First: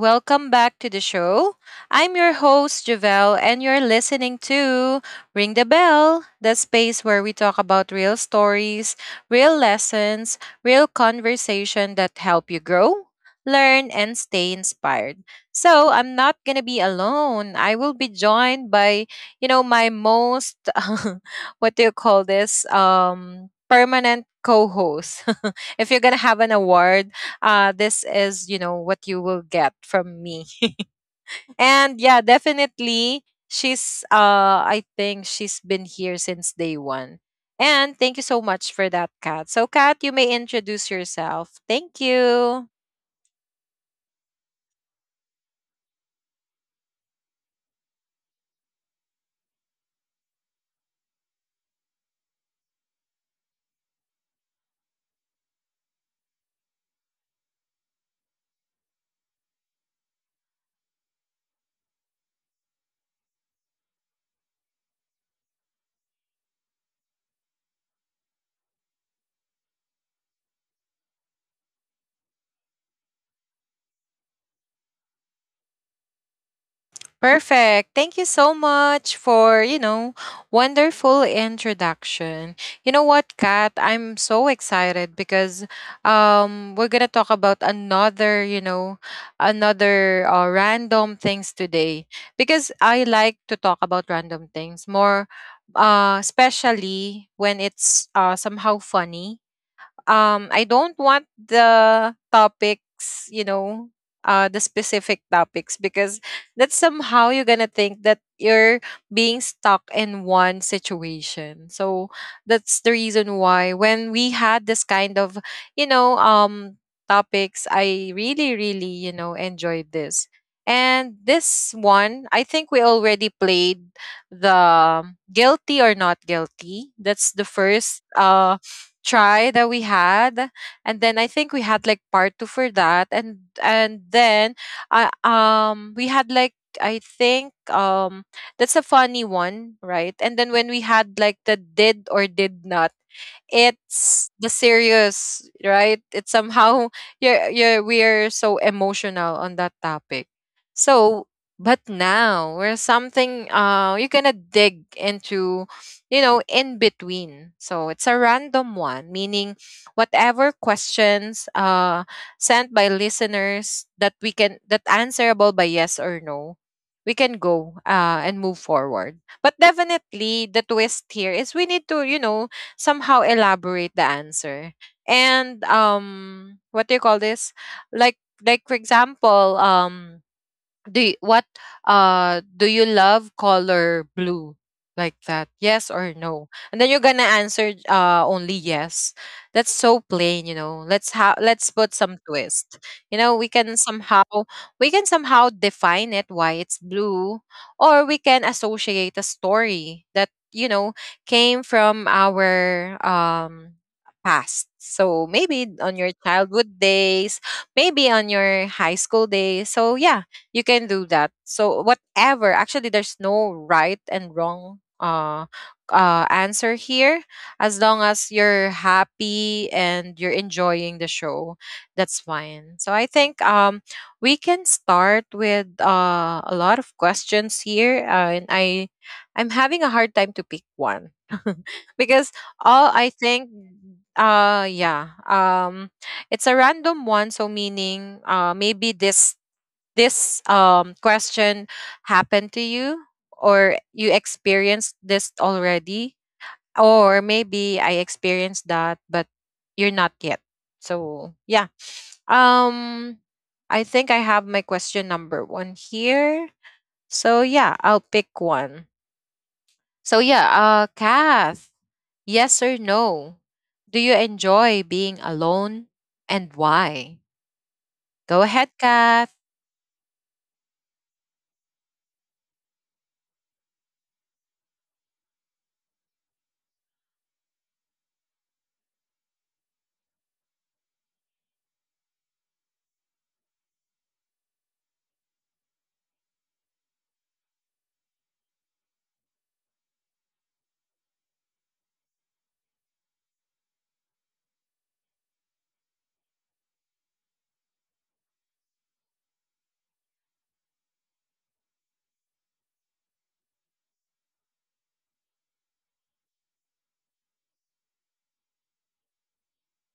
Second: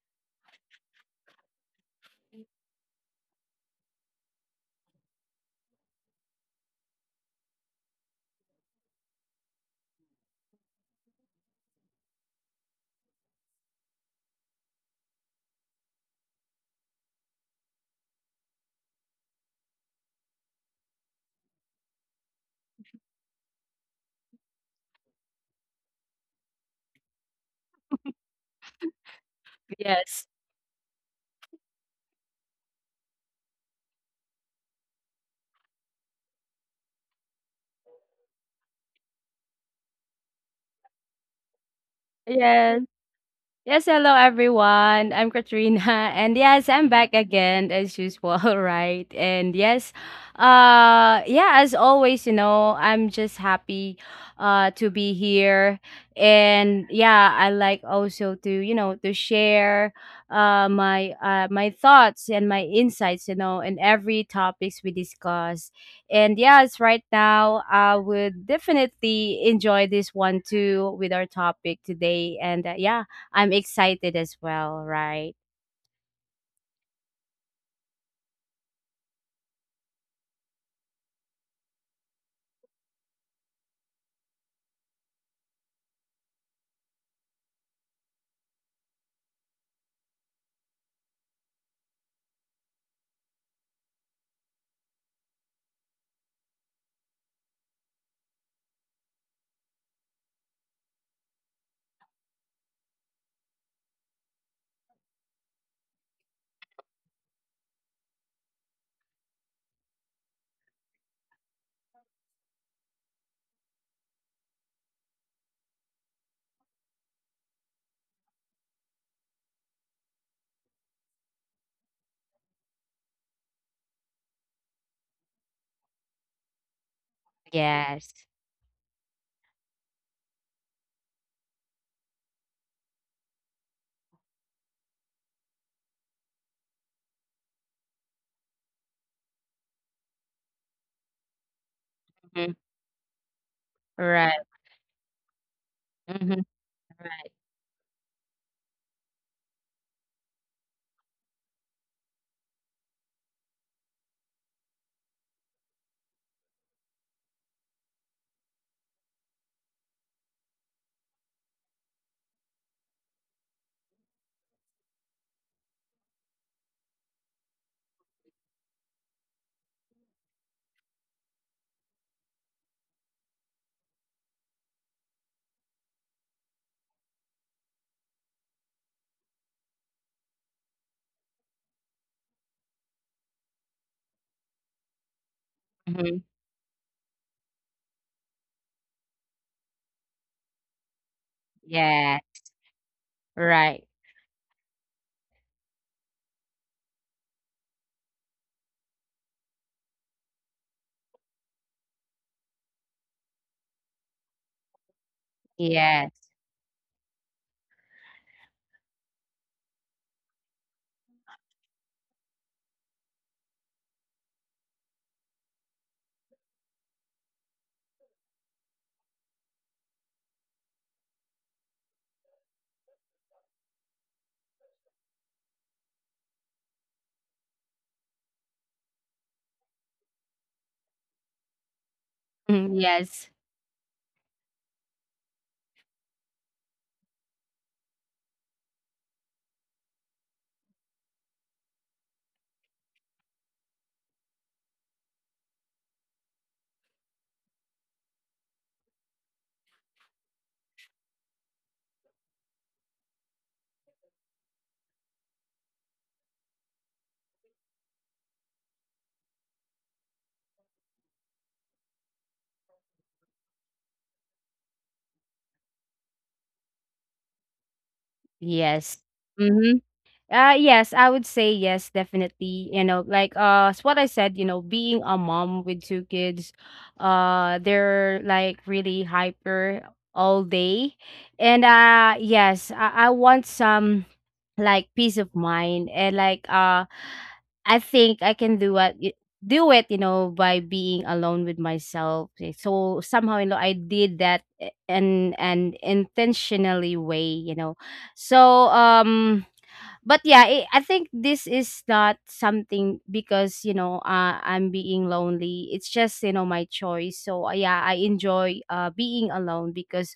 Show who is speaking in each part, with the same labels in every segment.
Speaker 1: welcome back to the show. I'm your host, Javelle, and you're listening to Ring the Bell, the space where we talk about real stories, real lessons, real conversation that help you grow, learn, and stay inspired. So I'm not gonna be alone. I will be joined by, you know, my most what do you call this? Permanent co-host. If you're gonna have an award, this is, you know, what you will get
Speaker 2: Yes.
Speaker 1: from me, and yeah, definitely. She's I think she's been here since day one, and thank you so much for that, Kat. So Kat, you may introduce yourself. Thank
Speaker 2: Yes.
Speaker 1: you.
Speaker 2: Yes, hello everyone. I'm Katrina, and yes, I'm back again as usual, right? And yes, yeah, as always, I'm just happy, to be here, and yeah, I like also to share, my my thoughts and my insights, in every topics we discuss, and yes, right now I would definitely enjoy this one too with our topic today, and yeah. I'm excited as well, right?
Speaker 1: Perfect. Thank you so much for, you know, wonderful introduction. You know what, Kat? I'm so excited because we're going to talk about another, you know, another random things today because I like to talk about random things more, especially when it's somehow funny. I don't want the topics, you know, the specific topics because that's somehow you're gonna think that you're being stuck in one situation. So that's the reason why when we had this kind of, you know, topics, I really, really, you know, enjoyed this. And this one, I think we already played the guilty or not guilty. That's the
Speaker 2: Yes.
Speaker 1: first try that we had, and then I think we had like part two for that, and then I we had like, I think, that's a funny one, right? And then when we had like the did or
Speaker 2: Mhm.
Speaker 1: did not,
Speaker 2: Right.
Speaker 1: it's the serious, right? It's
Speaker 2: Mhm.
Speaker 1: somehow
Speaker 2: Right.
Speaker 1: you're we're so emotional on that topic. So but now we're something, you're gonna dig into, you know, in between. So it's a random one, meaning whatever questions, sent by listeners that we can that answerable by yes or no, we can go and move forward. But definitely, the twist here is we need to, you know, somehow elaborate the answer. And what do you call this? Like, like for example, do you, what, do you love color blue, like that, yes
Speaker 2: Mhm.
Speaker 1: or no? And then you're gonna answer only yes. That's so plain. You know, let's put
Speaker 2: Yeah.
Speaker 1: some twist. You know,
Speaker 2: Right.
Speaker 1: we can somehow define it why it's blue, or we can associate a story that, you know, came from our past. So maybe on your
Speaker 2: Yes.
Speaker 1: childhood days, maybe on your high school days. So yeah, you can do that. So whatever, actually there's no right and wrong answer here, as long as you're happy and you're enjoying the show, that's fine. So I think, we can start with a lot of questions here, and I'm having a hard time to pick one. Because
Speaker 2: Mhm.
Speaker 1: all, I
Speaker 2: Yes.
Speaker 1: think, uh yeah um it's a random one, so meaning, maybe this, question happened to you, or you experienced this already, or maybe I experienced that but you're not yet. So yeah, um I think I have my question number one here. So yeah, I'll pick one. So yeah, Kath, yes or no, do you enjoy being alone, and why? Go ahead,
Speaker 2: Yes.
Speaker 1: Kath.
Speaker 2: Mhm. Yes, I would say yes, definitely. You know, like it's what I said, being a mom with two kids, they're like really hyper all day. And yes, I want some like peace of mind and like I think I can do do it, by being alone with myself. So somehow, I did that in an intentionally way. So um but yeah I think this is not something because I'm being lonely. It's just my choice. So yeah, I enjoy being alone because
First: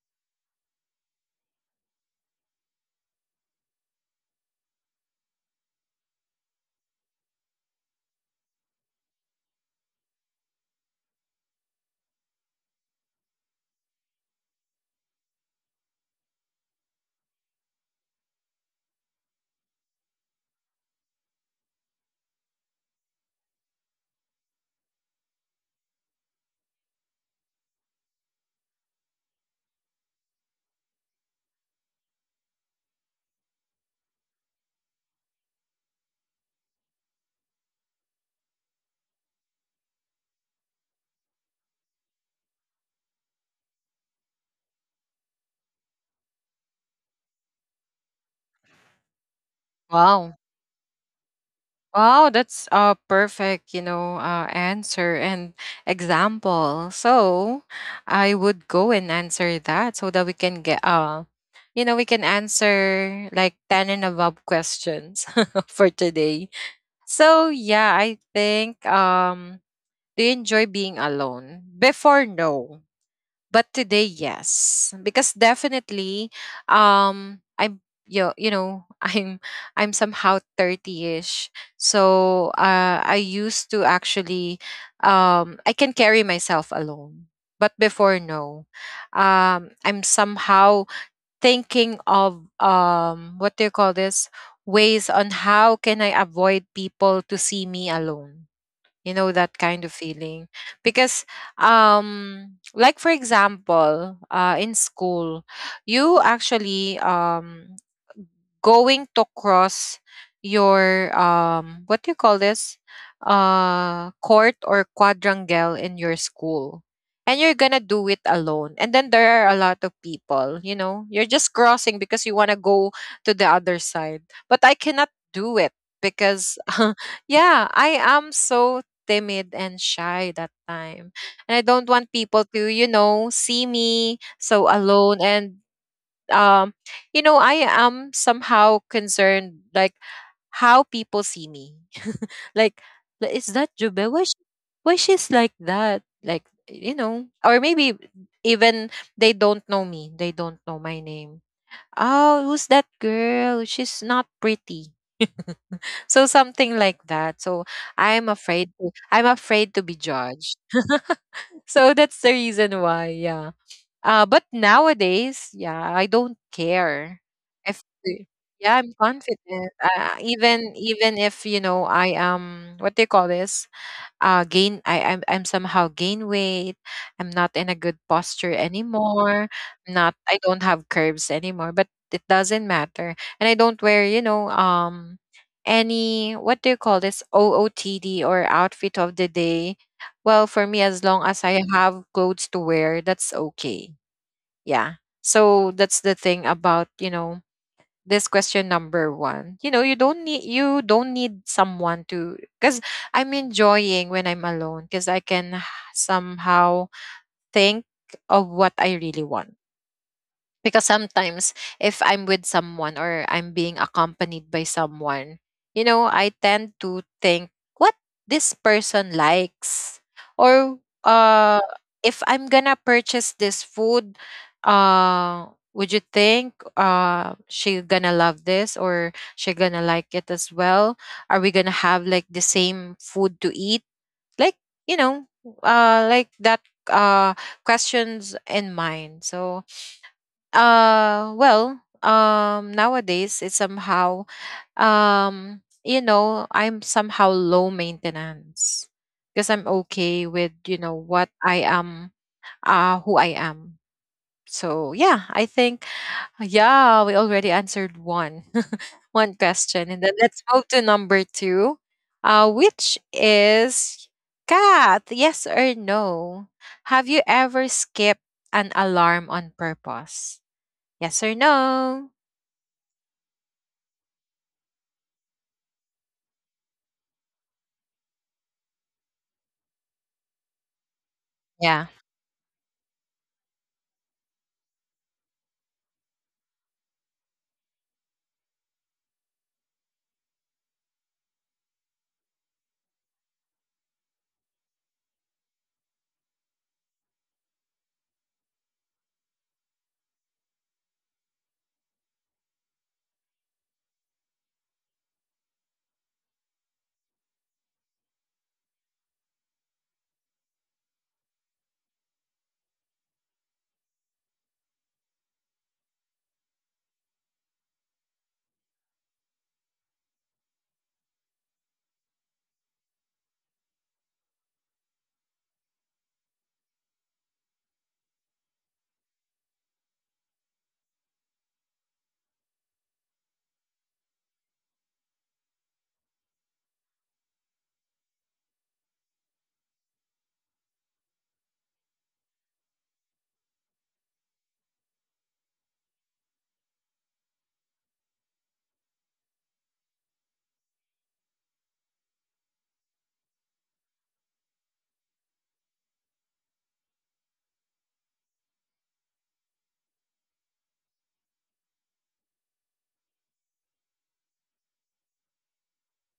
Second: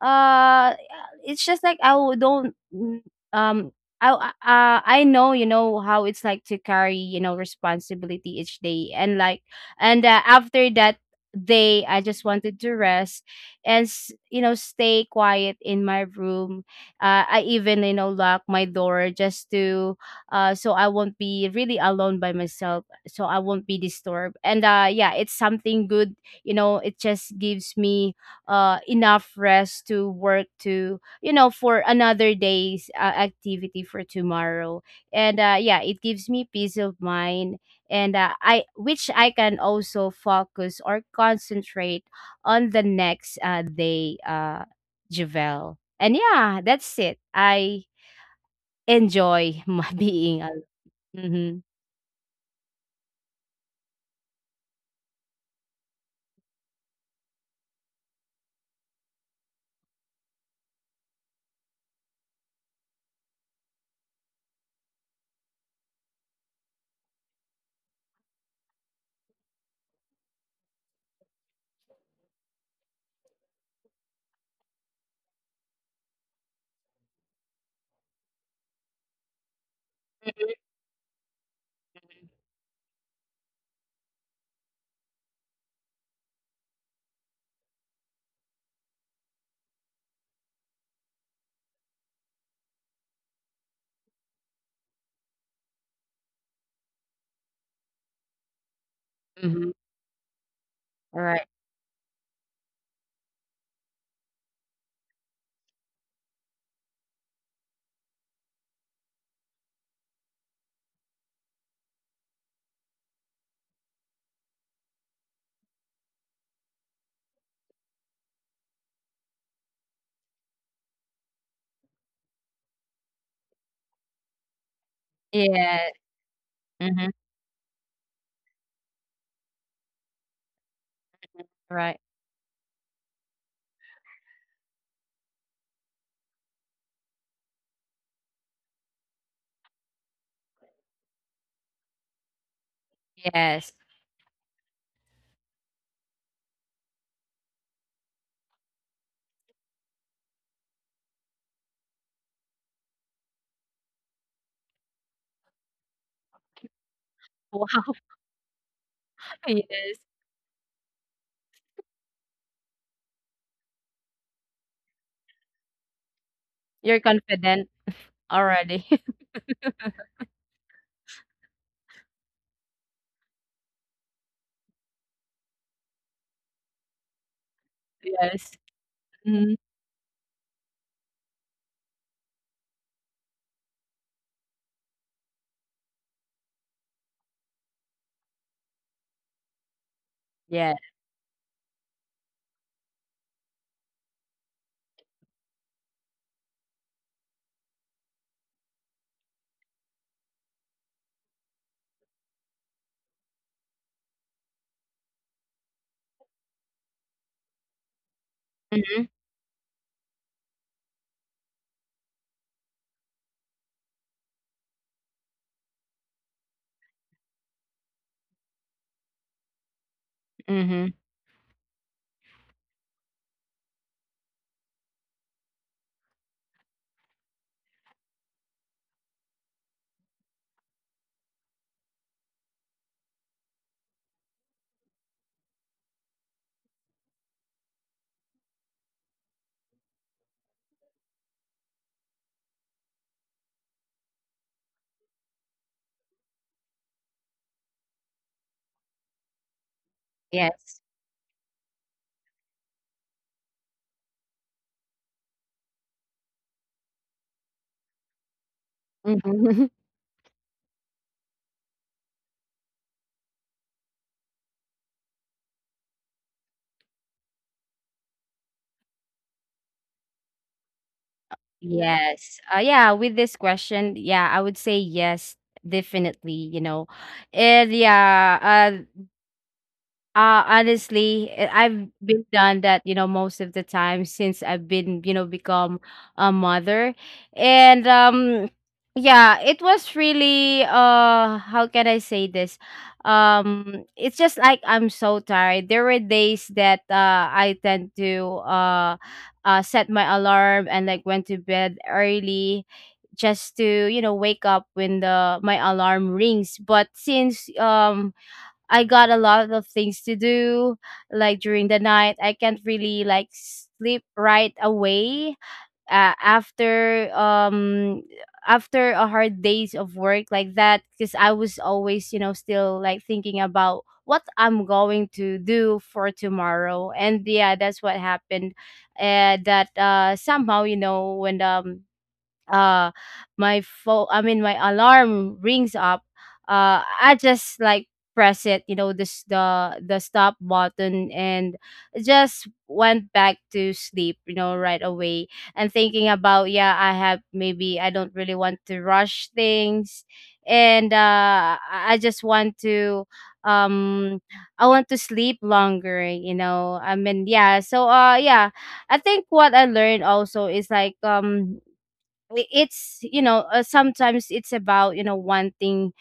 Speaker 2: uh it's just like I don't um I I know how it's like to carry responsibility each day, and like and after that day I just wanted to rest, and stay quiet in my room. I even lock my door, just to so I won't be really alone by myself, so I won't be disturbed. And yeah, it's something good. It just gives me enough rest to work, to for another day's activity for tomorrow. And yeah, it gives me peace of mind, and I which I can also focus or concentrate on the next day javel And yeah, that's it. I enjoy my
Speaker 1: Wow.
Speaker 2: being Mm-hmm.
Speaker 1: Wow, that's a perfect, you know, answer and example. So I would go and answer that so that we can get, you know, we can answer like 10 and above questions for today. So yeah, I think, do you enjoy being alone? Before, no, but today yes, because definitely I'm you, you know, I'm somehow 30ish. So I used to actually, I can carry myself alone, but before, no. I'm somehow thinking of, what do you call this, ways on how can I avoid people to see me alone, you know, that
Speaker 2: Mm-hmm.
Speaker 1: kind of feeling. Because
Speaker 2: Right.
Speaker 1: like for example, in school, you actually, going to cross your, what do you call this, court or quadrangle in your school, and you're gonna do it alone, and then there are a lot of people, you know, you're just crossing because you want to go to the other side, but I cannot do it
Speaker 2: Yeah.
Speaker 1: because
Speaker 2: Mm-hmm.
Speaker 1: yeah, I am so timid and shy that time, and I don't
Speaker 2: Right.
Speaker 1: want people to, you know, see me so alone. And um you know, I am somehow concerned like how people see me, like, Is
Speaker 2: Yes.
Speaker 1: that Jubel? Why, she, why she's like that, like, you know? Or maybe even they don't know me, they don't know my name. Oh, who's that girl? She's not pretty." So something like that. So
Speaker 2: Wow.
Speaker 1: I'm afraid, I'm afraid to be
Speaker 2: Yes.
Speaker 1: judged. So that's the reason why. Yeah, uh, but nowadays, yeah, I don't
Speaker 2: You're
Speaker 1: care.
Speaker 2: confident
Speaker 1: If yeah,
Speaker 2: already.
Speaker 1: I'm confident. Even if, you know, I am what they call this, gain. I'm somehow gain weight. I'm not in a good posture
Speaker 2: Yes.
Speaker 1: anymore.
Speaker 2: Mhm.
Speaker 1: Not, I don't have curves anymore. But it doesn't matter. And I don't wear, you know, any, what do you call this, OOTD or outfit of the day. Well, for
Speaker 2: Yeah.
Speaker 1: me, as long as I have clothes to wear, that's okay. Yeah. So that's the thing about, you know, this question number one. You know, you don't need someone to, because I'm enjoying when I'm alone, because I can somehow think of what I
Speaker 2: Mhm,
Speaker 1: really want. Because sometimes, if I'm with someone or I'm being accompanied by someone, you know, I tend to think what this person likes, or
Speaker 2: mhm.
Speaker 1: uh if I'm gonna purchase this food, would you think she gonna love this, or she gonna like it as well? Are we gonna have like the same food to eat? Like, you know, like that questions in mind. So nowadays it's somehow, you know, I'm somehow low maintenance because I'm okay with, you
Speaker 2: Yes.
Speaker 1: know, what I am, who I am. So yeah, I think yeah, we already answered one, one
Speaker 2: Mhm.
Speaker 1: question, and then let's move to number two, which is, Cat, yes or no, have you ever skipped an alarm on purpose? Yes or no?
Speaker 2: Yes. Yeah, with this question, yeah, I would say yes, definitely. And yeah, uh, honestly,
Speaker 1: Yeah.
Speaker 2: I've been done that, most of the time since I've been, become a mother. And yeah, it was really how can I say this? It's just like I'm so tired. There were days that I tend to set my alarm and like went to bed early, just to, wake up when the my alarm rings. But since I got a lot of things to do, like during the night. I can't really like sleep right away after after a hard days of work like that, because I was always, still like thinking about what I'm going to do for tomorrow. And yeah, that's what happened. That somehow, when uh my phone, I mean, my alarm rings up, I just like press it, this, the stop button, and just went back to sleep, right away, and thinking about, yeah, I have, maybe I don't really want to rush things. And I just want to um I want to sleep longer. I mean, yeah. So yeah, I think what I learned also is like it's sometimes it's about wanting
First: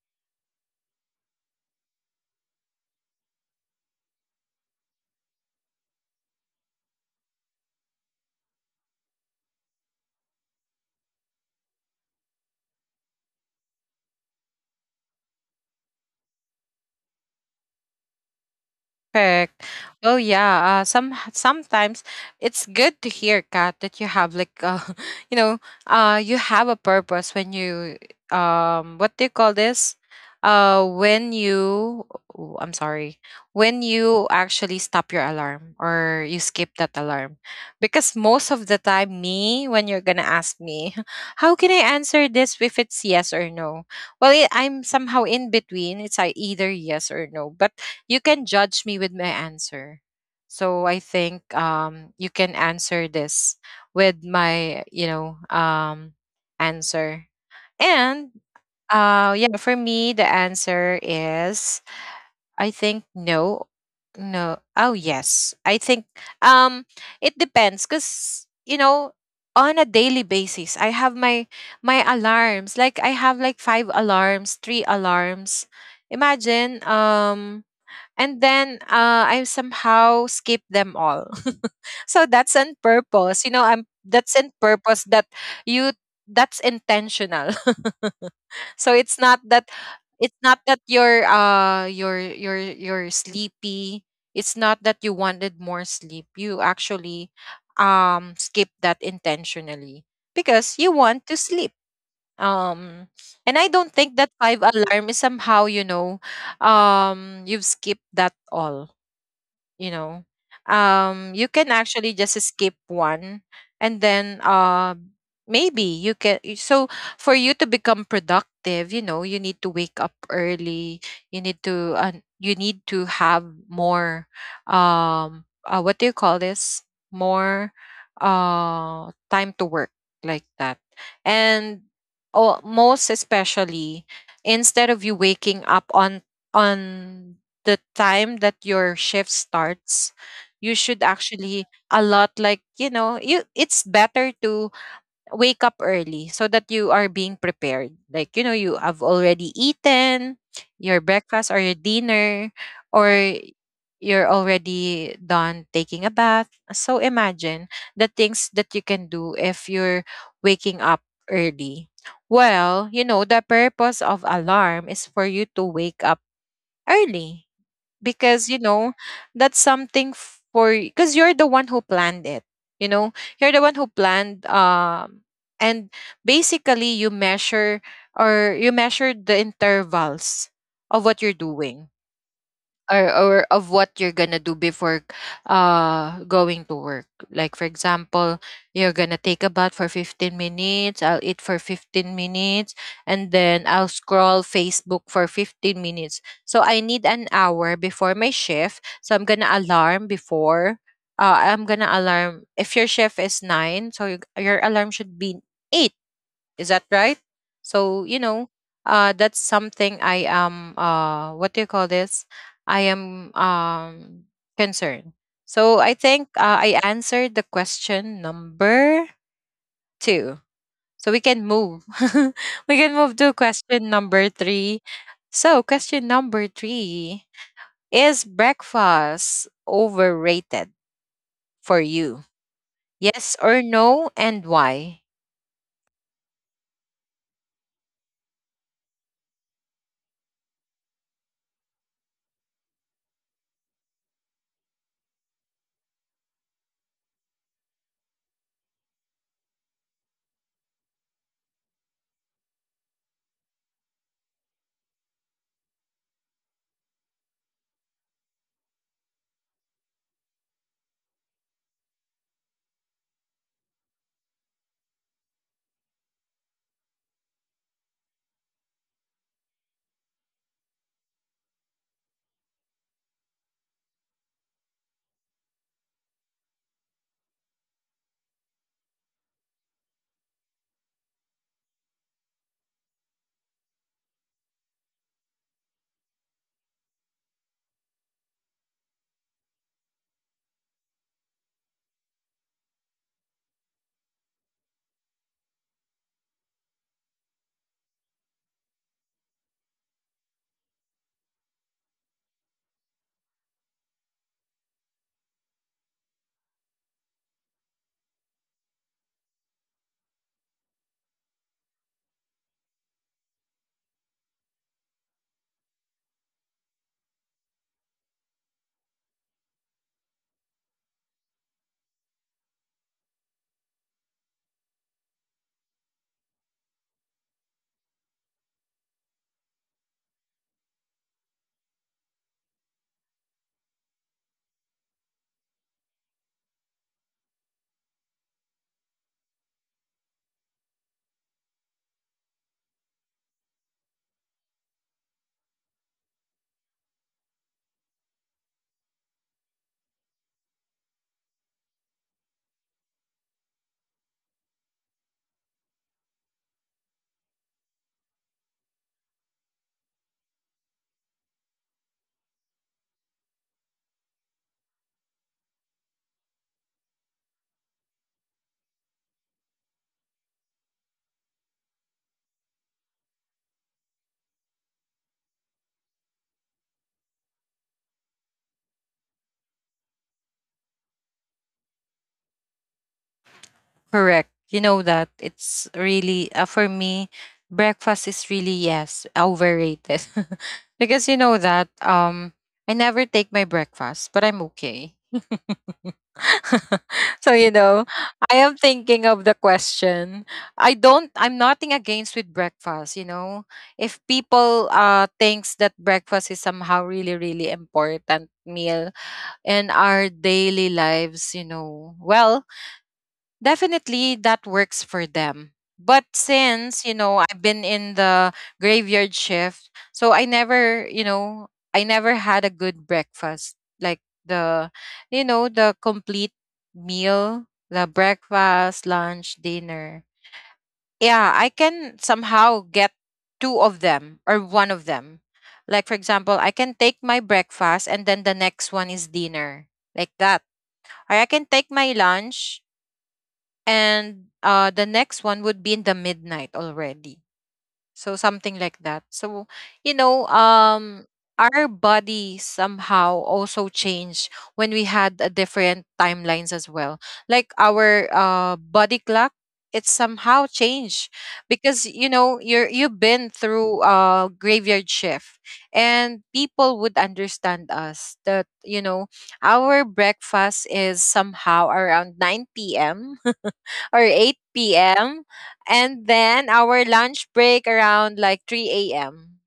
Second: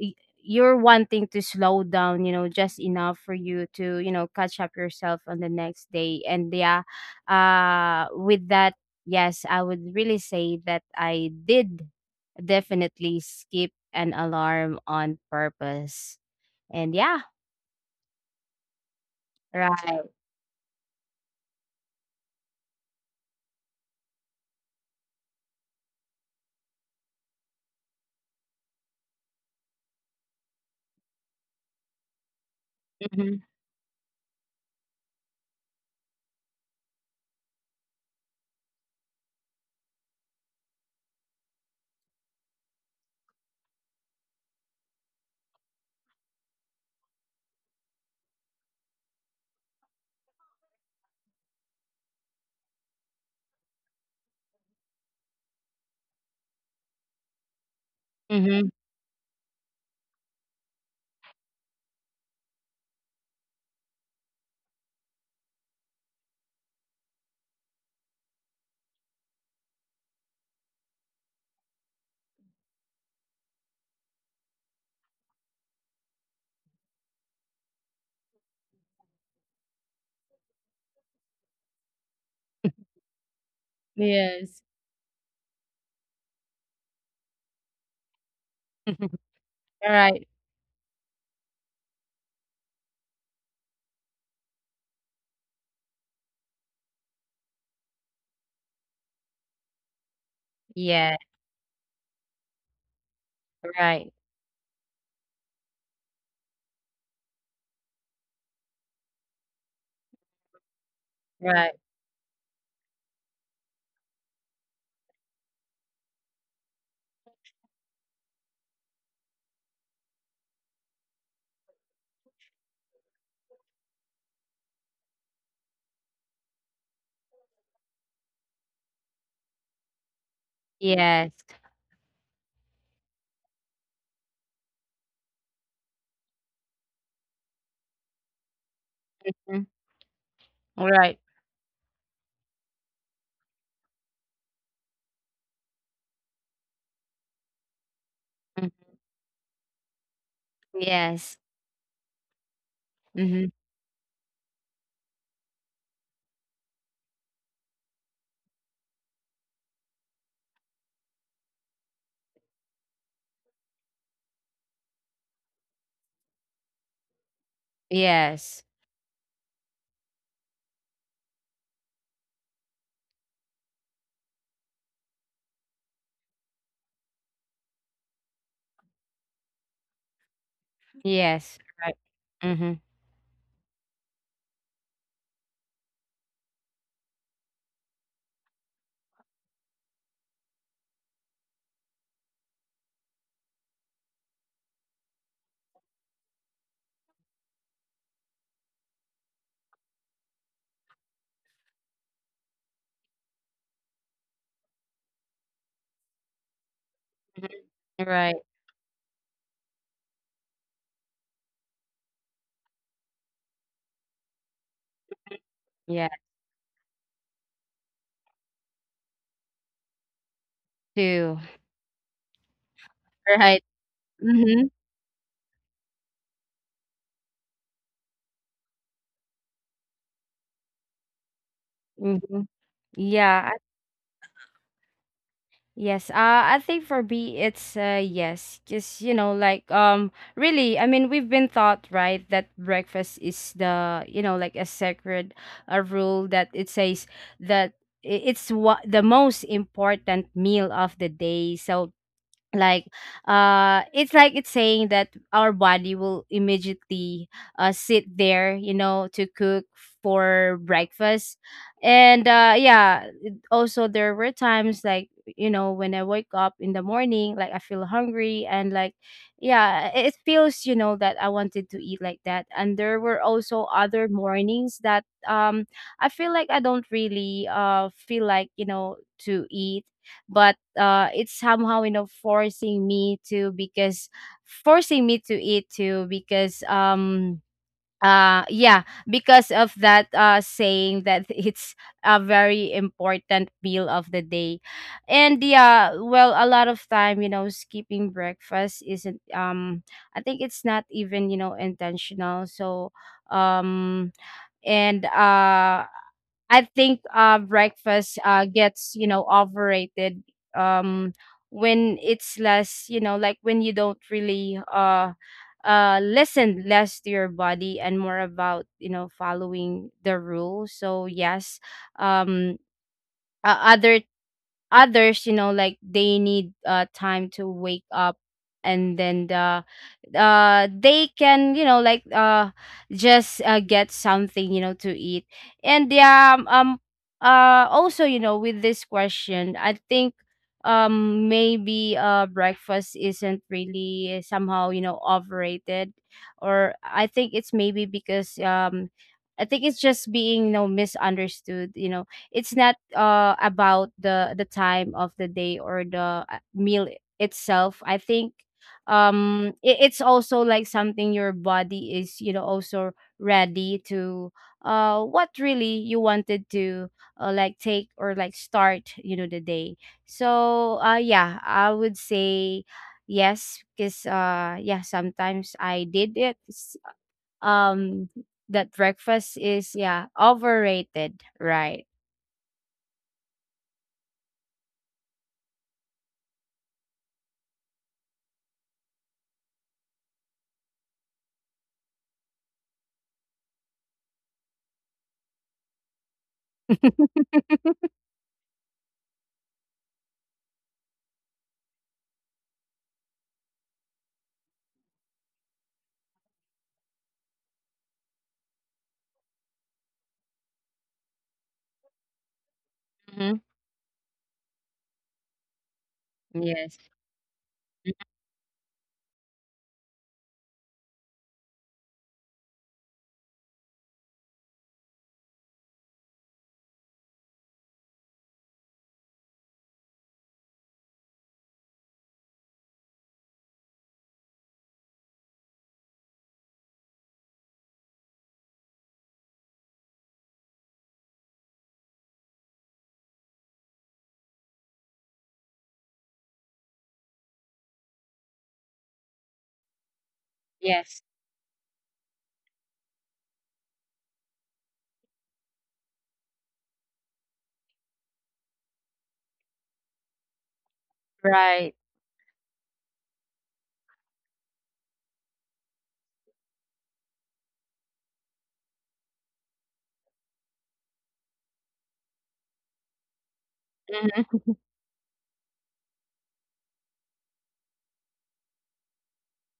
Speaker 2: y- you're wanting to slow down, just enough for you to catch up yourself on the next day. And yeah, with that, yes, I would really say that I did definitely skip an alarm on purpose, and yeah.
Speaker 1: Perfect.
Speaker 2: Right.
Speaker 1: Well, yeah. Sometimes it's good to hear, Kat, that you have like, you know, you have a purpose when you, what do you call this? Uh, when you, oh, I'm sorry,
Speaker 2: Mm-hmm.
Speaker 1: when you actually stop your alarm or you skip that alarm, because most of the time, me, when you're gonna ask me, how can I answer this if it's yes or no? Well, I'm somehow in between. It's either yes or no, but you can judge me with my answer. So I think, you can answer this with my, you know, answer. And
Speaker 2: Mm-hmm.
Speaker 1: yeah, for me, the answer is I think no, no. Oh yes, I think, um, it depends, because you know, on a daily basis, I have my alarms. Like I have like five alarms, three alarms. Imagine, and then, I somehow skipped them all. So that's on purpose. You know, I'm that's in
Speaker 2: Yes.
Speaker 1: purpose, that you, that's intentional. So it's not that,
Speaker 2: All right.
Speaker 1: you're you're sleepy. It's not that you wanted more sleep. You actually, skip that intentionally because you
Speaker 2: Yeah.
Speaker 1: want to sleep. Um and I
Speaker 2: Right.
Speaker 1: don't think that five alarm is somehow, you know, you've skipped that all, you know, you
Speaker 2: Right.
Speaker 1: can actually just skip one, and then maybe you can so for you to become productive, you know, you need to wake up early, you need to, you need to have more what do you call this, more time to work, like that.
Speaker 2: Yes.
Speaker 1: And oh, most especially, instead of you waking up on the time that your shift
Speaker 2: Mm.
Speaker 1: starts, you
Speaker 2: All
Speaker 1: should
Speaker 2: right.
Speaker 1: actually a lot, like, you know, you, it's better to wake up early so that you are being prepared. Like, you know,
Speaker 2: Mm-hmm.
Speaker 1: you have already eaten your
Speaker 2: Yes.
Speaker 1: breakfast or your dinner, or
Speaker 2: Mhm.
Speaker 1: you're already done taking a bath. So imagine the things that you can do if you're waking up early. Well, you know, the purpose of alarm is for you to wake up early, because
Speaker 2: Yes.
Speaker 1: you know, that's something for because you're the one who planned it, you know, you're the one who planned, and basically you measure, the intervals of what you're
Speaker 2: Yes. Right.
Speaker 1: doing,
Speaker 2: Mhm.
Speaker 1: or of what you're gonna do before going to work. Like for example, you're gonna take a bath for 15 minutes, I'll eat for 15 minutes, and then I'll scroll Facebook for 15 minutes. So I need an hour before my shift. So I'm gonna alarm before I'm gonna alarm. If your shift is nine, so your alarm should be eight, is that right? So,
Speaker 2: Mhm.
Speaker 1: you
Speaker 2: Right.
Speaker 1: know, that's something I am, what do you call this? I am concerned. So I
Speaker 2: Yeah.
Speaker 1: think I answered the question number two. So we
Speaker 2: Too.
Speaker 1: can move. We can move to
Speaker 2: Right.
Speaker 1: question number
Speaker 2: Mhm.
Speaker 1: three. So, question number three, is breakfast overrated for you?
Speaker 2: Mhm.
Speaker 1: Yes
Speaker 2: Yeah.
Speaker 1: or no, and why?
Speaker 2: Yes. I think for me, it's yes. Just, like, really. I mean, we've been taught right that breakfast is the, like, a sacred, a rule that it says, that it's what the most important meal of the day. So like it's like it's saying that our body will immediately sit there, to cook for breakfast. And yeah, it also, there were times like, when I wake up in the morning, like I feel hungry and like, yeah, it feels, that I wanted to eat like that. And there were also other mornings that I feel like I don't really feel like, to eat, but it's somehow, forcing me to, because forcing me to eat too, because yeah, because of that saying that it's a very important meal of the day. And yeah, well, a lot of time, skipping breakfast isn't, I think it's not even, intentional. So um and I think breakfast gets, overrated, um, when it's less, like when you don't really listen less to your body and more about, following the rules. So yes, um, other, others, like they need time to wake up, and then the they can, like just get something, to eat. And yeah, also, with this question, I think maybe breakfast isn't really somehow, overrated, or I think it's maybe because I think it's just being, misunderstood. You know, it's not about the time of the day, or the meal itself. I think it's also like something your body is, also ready to, what really you wanted to like take or like start, the day. So yeah, I would say yes, because yeah, sometimes I did it um that breakfast is, yeah, overrated, right?
Speaker 1: Correct. You know that it's really, for me, breakfast is really, yes, overrated. Because you know that I never take my breakfast, but I'm okay. So you know, I am thinking of the question. I'm nothing against with breakfast, you know. If people thinks that breakfast is somehow really really important meal in our daily lives, you know. Well,
Speaker 2: Hmm.
Speaker 1: definitely that works for them. But
Speaker 2: Yes.
Speaker 1: since, you know, I've been
Speaker 2: Mhm.
Speaker 1: in the graveyard shift, so I never, you know, I never had a good breakfast. Like the, you know, the complete meal, the breakfast, lunch, dinner. Yeah, I can somehow get two of them or one of them. Like, for example, I can take my breakfast and then the next one is dinner, like that. Or I can take my lunch and the next one would be in the midnight already. So something like that. So, you know,
Speaker 2: Yes.
Speaker 1: our body somehow also changed when we had a different timelines as well. Like our body clock, it somehow changed
Speaker 2: Right.
Speaker 1: because you know, you've been through a graveyard shift and people would understand us that, you know, our breakfast is somehow around 9 p.m. or
Speaker 2: Hmm.
Speaker 1: 8 p.m, and then our lunch break around like 3 a.m.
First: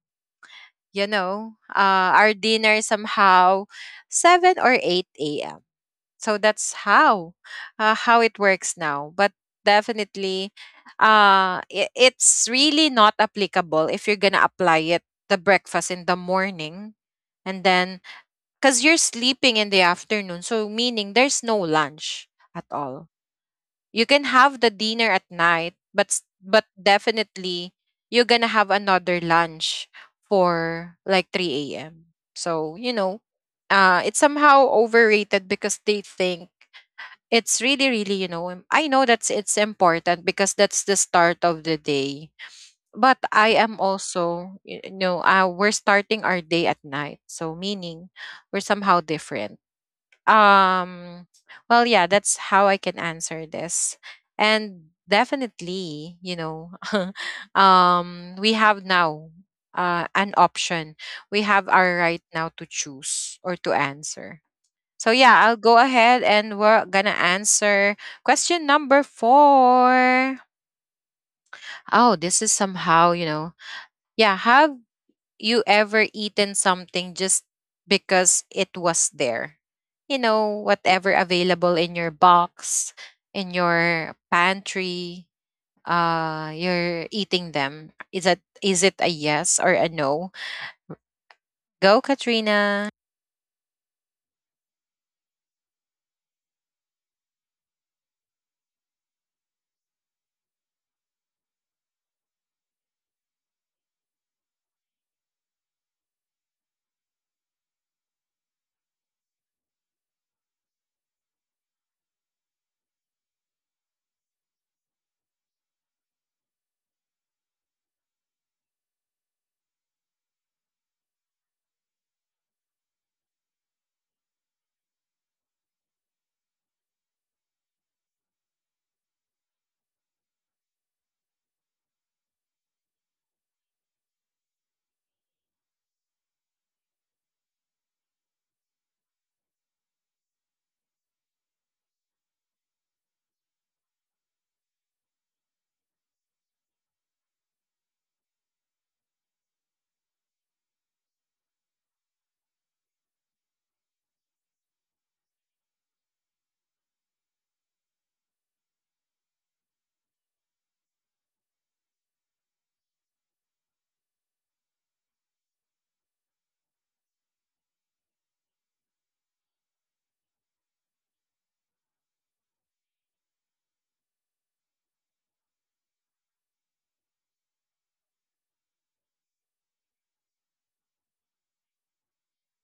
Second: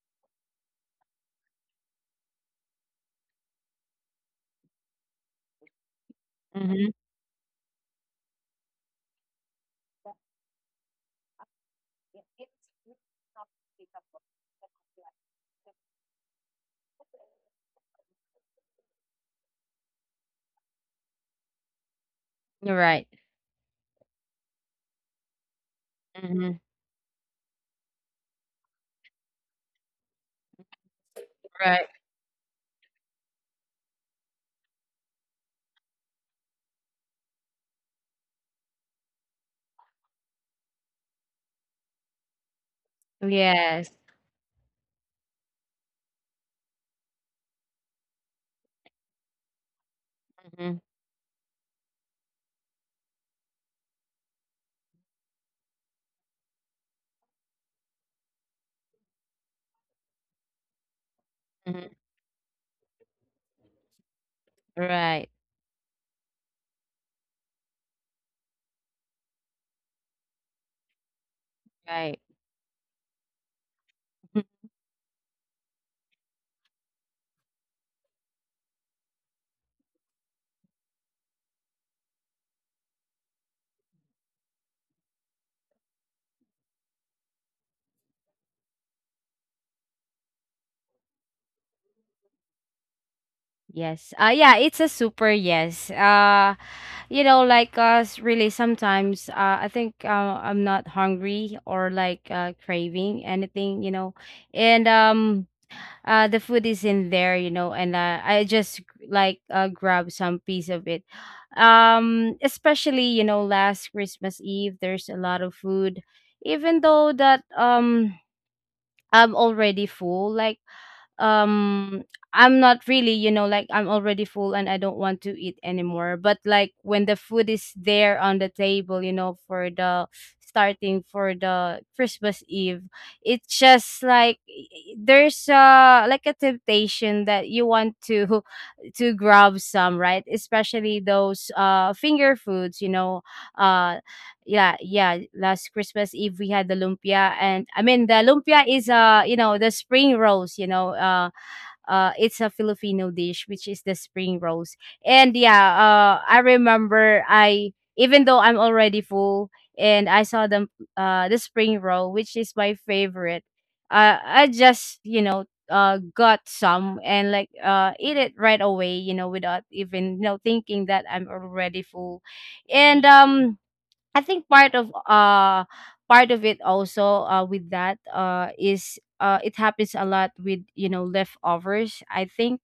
Speaker 1: You know, our dinner somehow 7 or 8 a.m. So that's
Speaker 2: Hmm.
Speaker 1: how it works now. But definitely, it's really not applicable if you're gonna apply it the breakfast in the morning, and then because you're sleeping in the afternoon, so meaning there's no lunch at
Speaker 2: You're
Speaker 1: all.
Speaker 2: right.
Speaker 1: You can have the dinner at night, but but
Speaker 2: Mhm.
Speaker 1: definitely you're gonna have another lunch for like 3
Speaker 2: Right.
Speaker 1: a.m. So you know, it's somehow overrated because they think it's really really you know I know that's it's important because that's the start of the day. But I am
Speaker 2: Yes.
Speaker 1: also, you know, we're starting our day at night. So, meaning we're somehow different.
Speaker 2: Mhm.
Speaker 1: Um, well, yeah, that's how I can answer this. And definitely, you know, we have now an option. We have
Speaker 2: Mhm.
Speaker 1: our right now to choose or to answer. So,
Speaker 2: Right.
Speaker 1: yeah, I'll go ahead and we're gonna answer question number four.
Speaker 2: Right.
Speaker 1: Oh, this is somehow, you know, yeah, have you ever eaten something just because it was there? You know, whatever available in your box, in your pantry, you're eating them. Is that is it a yes or a no? Go, Katrina.
Speaker 2: Yes. Yeah, it's a super yes. You know, like us, really sometimes I think I'm not hungry or like craving anything, you know. And the food is in there, you know, and I just like grab some piece of it. Especially, you know, last Christmas Eve there's a lot of food, even though that I'm already full. Like, um, I'm not really, you know, like I'm already full and I don't want to eat anymore. But like when the food is there on the table, you know, for the starting for the Christmas Eve, it's just like there's like a temptation that you want to to grab some, right? Especially those finger foods, you know, uh yeah, last Christmas Eve we had the lumpia, and I mean, the lumpia is, you know, the spring rolls, you know, it's a Filipino dish, which is the spring rolls. And yeah, I remember, I even though I'm already full and I saw them, the spring roll, which is my favorite, I just, you know, got some and like eat it right away, you know, without even, you know, thinking that I'm already full. And I think part of it also with that is it happens a lot with, you know, leftovers. I think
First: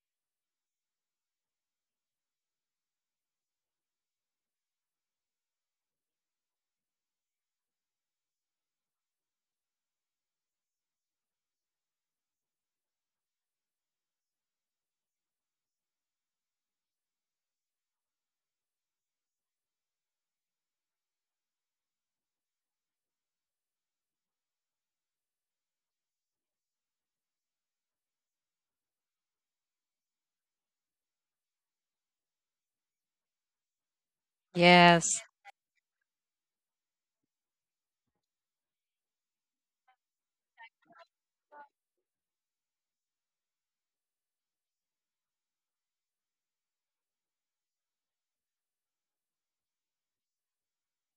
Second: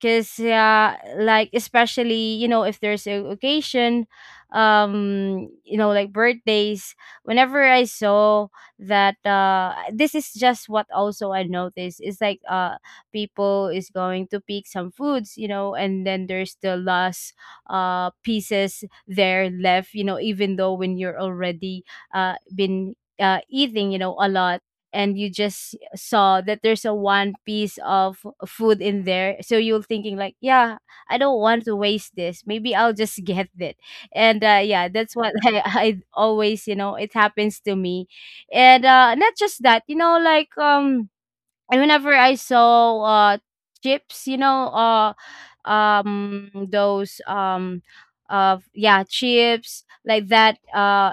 Speaker 2: because yeah, like especially, you know, if there's a occasion, you know, like birthdays, whenever I saw that, this is just what also I noticed, is like people is going to pick some foods, you know, and then there's the last pieces there left, you know, even though when you're already been eating, you know, a lot, and you just saw that there's a one piece of food in there, so you're thinking like, yeah, I don't want to waste this, maybe I'll just get it. And yeah,
Speaker 1: Yes.
Speaker 2: that's what I always, you know, it happens to me. And not just that, you know, like and whenever I saw chips, you know, those yeah, chips like that,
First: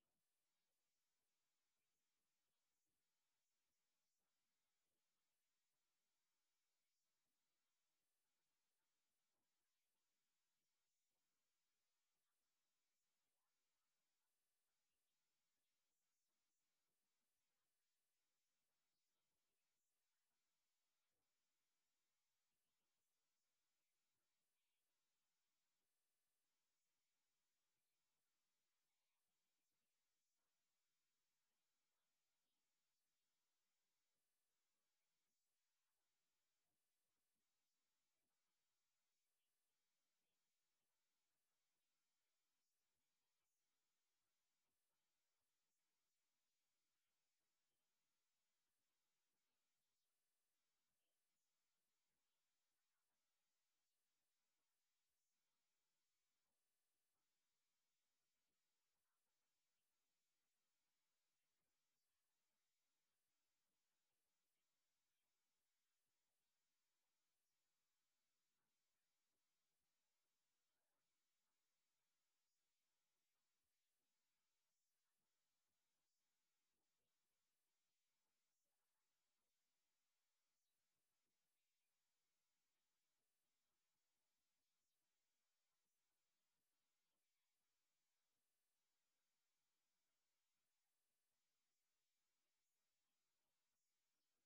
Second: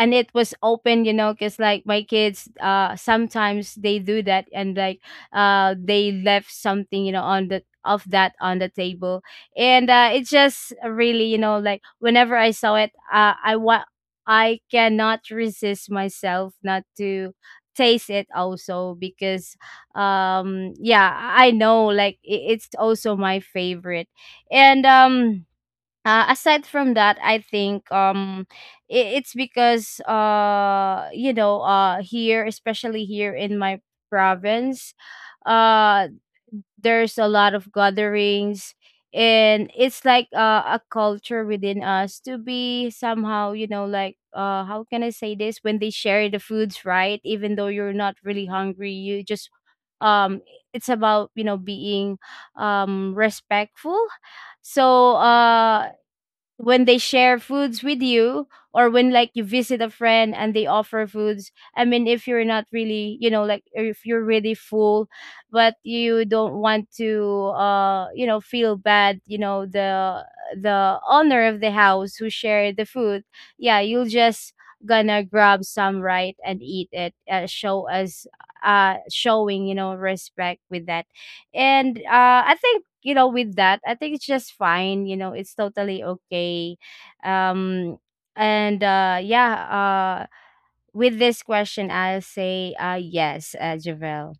Speaker 2: and it was open, you know, cuz like my kids sometimes they do that, and like they left something, you know, on the of that on the table. And it's just really, like whenever I saw it, I cannot resist myself not to taste it also because yeah, I know, like it's also my favorite. And aside from that, I think it's because here, especially here in my province, uh there's a lot of gatherings. And it's like a culture within us to be somehow, like, how can I say this, when they share the foods, right? Even though you're not really hungry, you just um it's about being respectful. So when they share foods with you, or when, like, you visit a friend and they offer foods, I mean, if you're not really, like, if you're really full, but you don't want to feel bad, the owner of the house who shared the food, yeah, you'll just gonna grab some, right, and eat it showing, respect with that. And I think, with that, I think it's just fine, it's totally okay. um and yeah With this question, I'll say yes, Javel.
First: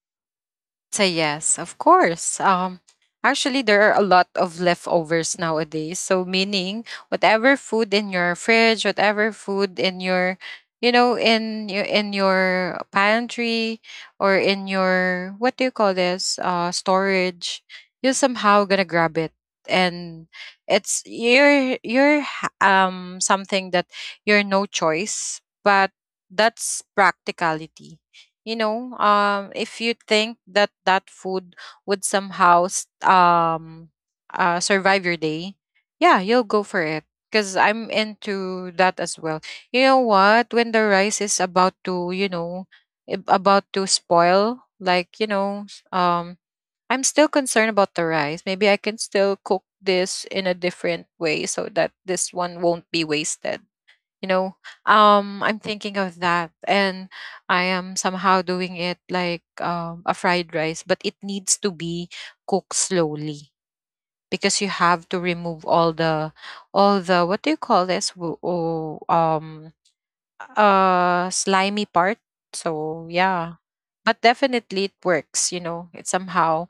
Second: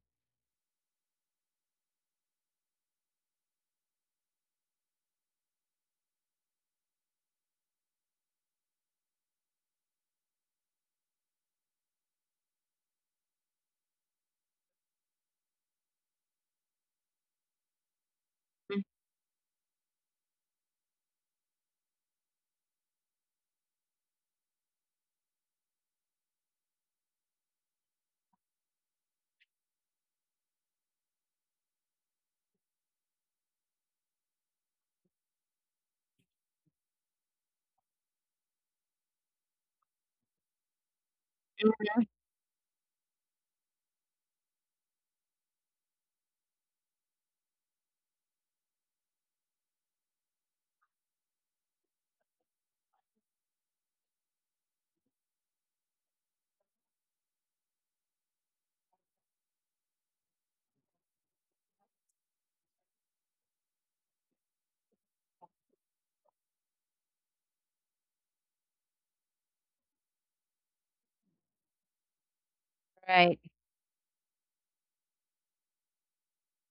Speaker 1: Say yes, of course. Actually, there are a lot of leftovers nowadays. So, meaning whatever food in your fridge, whatever food in your, you know, in your pantry or in your what do you call this? Storage. You're
Speaker 2: Mhm.
Speaker 1: somehow gonna grab it, and it's you're something that you're no choice, but that's practicality. You know if you think that that food would somehow survive your day, yeah, you'll go for it because I'm into that as well. You know what, when the rice is about to you know about to spoil, like you know I'm still concerned about the rice. Maybe I can still cook this in a different way so that this one won't be wasted, you know. I'm thinking of that, and I am somehow doing it like a fried rice, but it needs to be cooked slowly because you have to remove all the what do you call this, slimy part. So
Speaker 2: Right.
Speaker 1: yeah, but definitely it works, you know. It's somehow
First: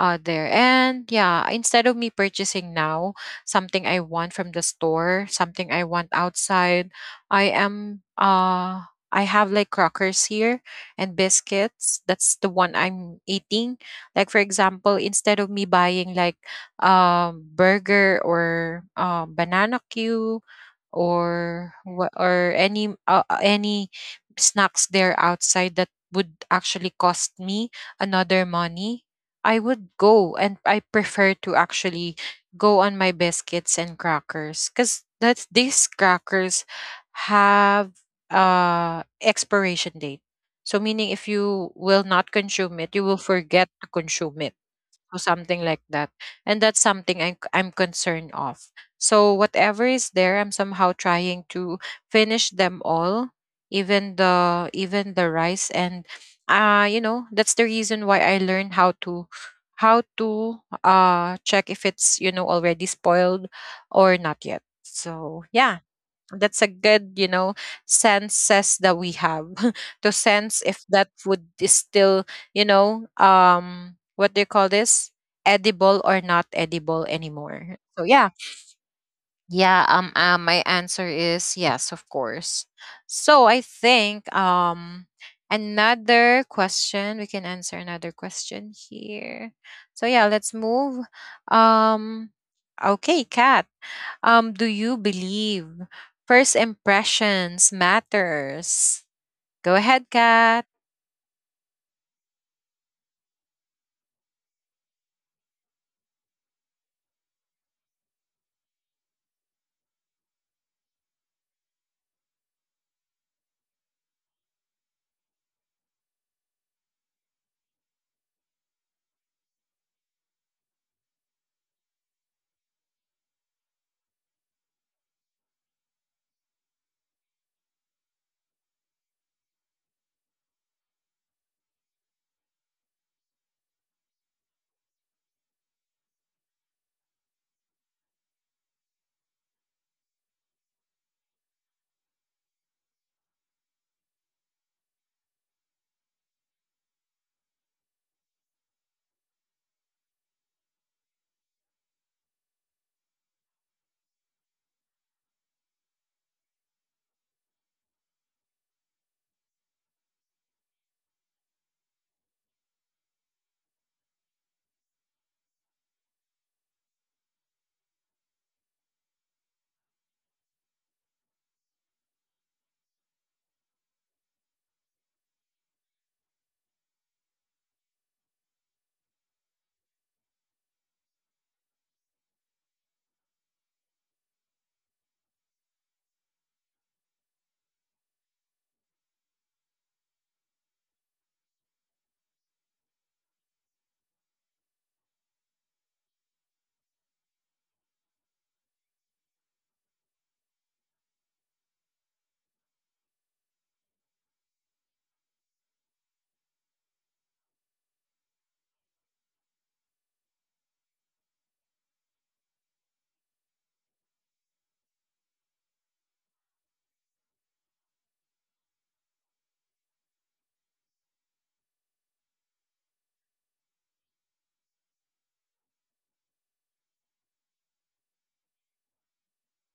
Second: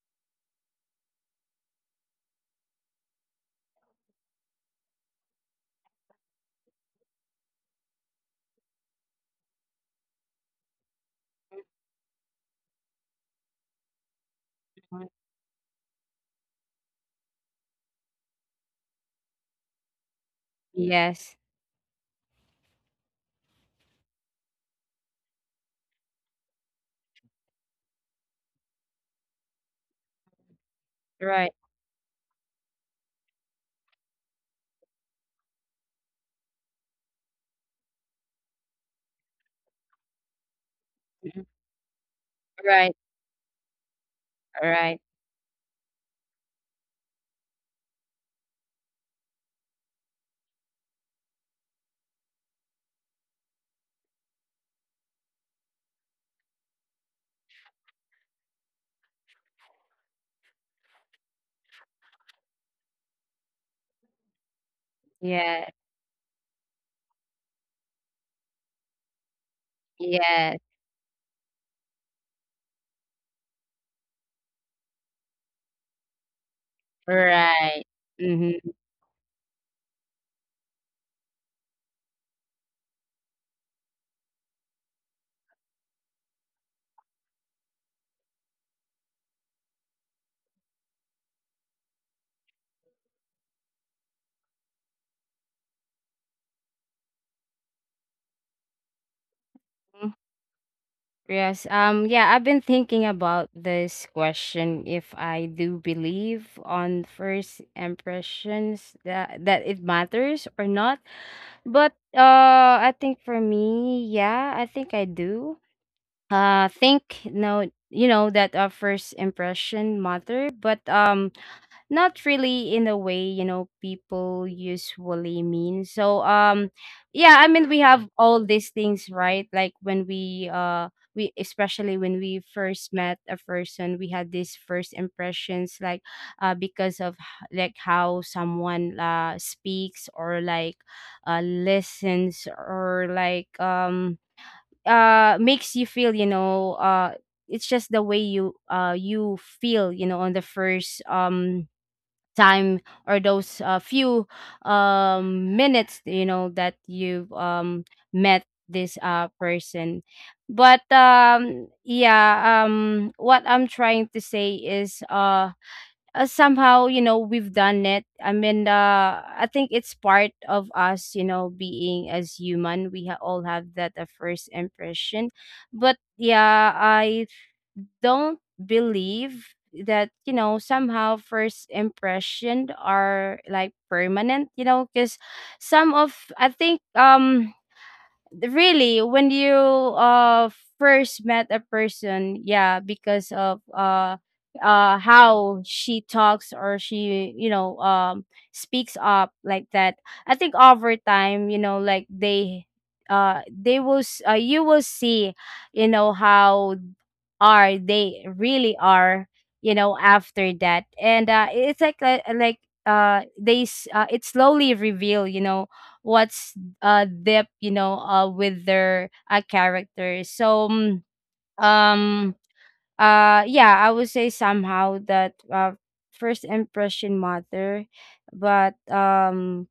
Speaker 1: there, and yeah, instead of me purchasing now something I want from the store, something I want outside, I am I have like crackers here and biscuits, that's the one I'm eating. Like, for example,
Speaker 2: Mhm.
Speaker 1: instead of me buying like burger or banana cue
Speaker 2: Yes.
Speaker 1: or or any snacks there outside would actually cost me another money, I would go, and I prefer
Speaker 2: Right.
Speaker 1: to actually go on my biscuits and crackers, because that's these crackers have expiration date. So meaning if
Speaker 2: Mhm.
Speaker 1: you will not consume it, you
Speaker 2: Right.
Speaker 1: will forget to consume it.
Speaker 2: Right.
Speaker 1: So something like that. And that's something I'm concerned of. So whatever is there, I'm somehow trying to finish them all, even the rice. And you know, that's the reason why I learned how to check if it's, you know, already spoiled or not yet. So yeah,
Speaker 2: Yeah.
Speaker 1: that's a good you know senses that we have to
Speaker 2: Yes.
Speaker 1: sense if that would is still you know what do you call this, edible or not edible anymore.
Speaker 2: Right.
Speaker 1: So yeah,
Speaker 2: Mm-hmm.
Speaker 1: yeah, my answer is yes, of course. So I think another question, we can answer another question here. So yeah, let's move. um okay, Cat, do you believe first impressions matters? Go ahead, Kat.
Speaker 2: Yes. Yeah, I've been thinking about this question, if I do believe on first impressions, that it matters or not. But I think for me, yeah, I think I do. Think, no, you know that first impression matter, but not really in the way, you know, people usually mean. So yeah, I mean, we have all these things, right? Like when we especially when we first met a person, we had these first impressions, like because of like how someone speaks, or like listens, or like makes you feel, it's just the way you feel, you know, on the first time, or those few minutes, that you met this person. But what I'm trying to say is, somehow, we've done it. I mean, I think it's part of us, you know, being as human, we all have that first impression. But yeah, I don't believe that, you know, somehow first impression are like permanent, you know, because some of, I think, really when you first met a person, yeah, because of how she talks, or she, speaks up like that. I think over time, like, they will you will see, how are they really are, after that. And it's like they it slowly reveal, what's depth, with their characters. So um yeah, I would say somehow that first impression matter. But um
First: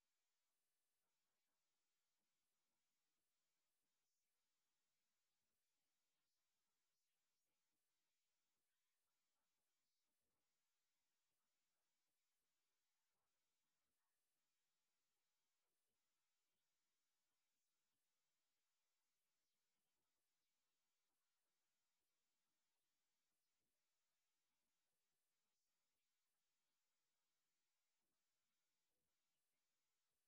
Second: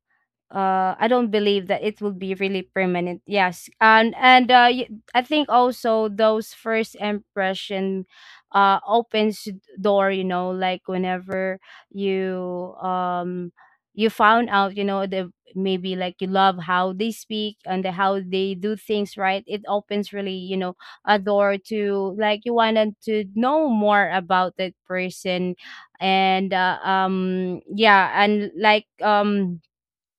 Speaker 2: uh I don't believe that it will be really permanent. Yes, and I think also those first impression opens door, you know, like whenever you found out, the maybe, like, you love how they speak, and the, how they do things right, it opens really, you know, a door to like you wanted to know more about that person. And yeah, and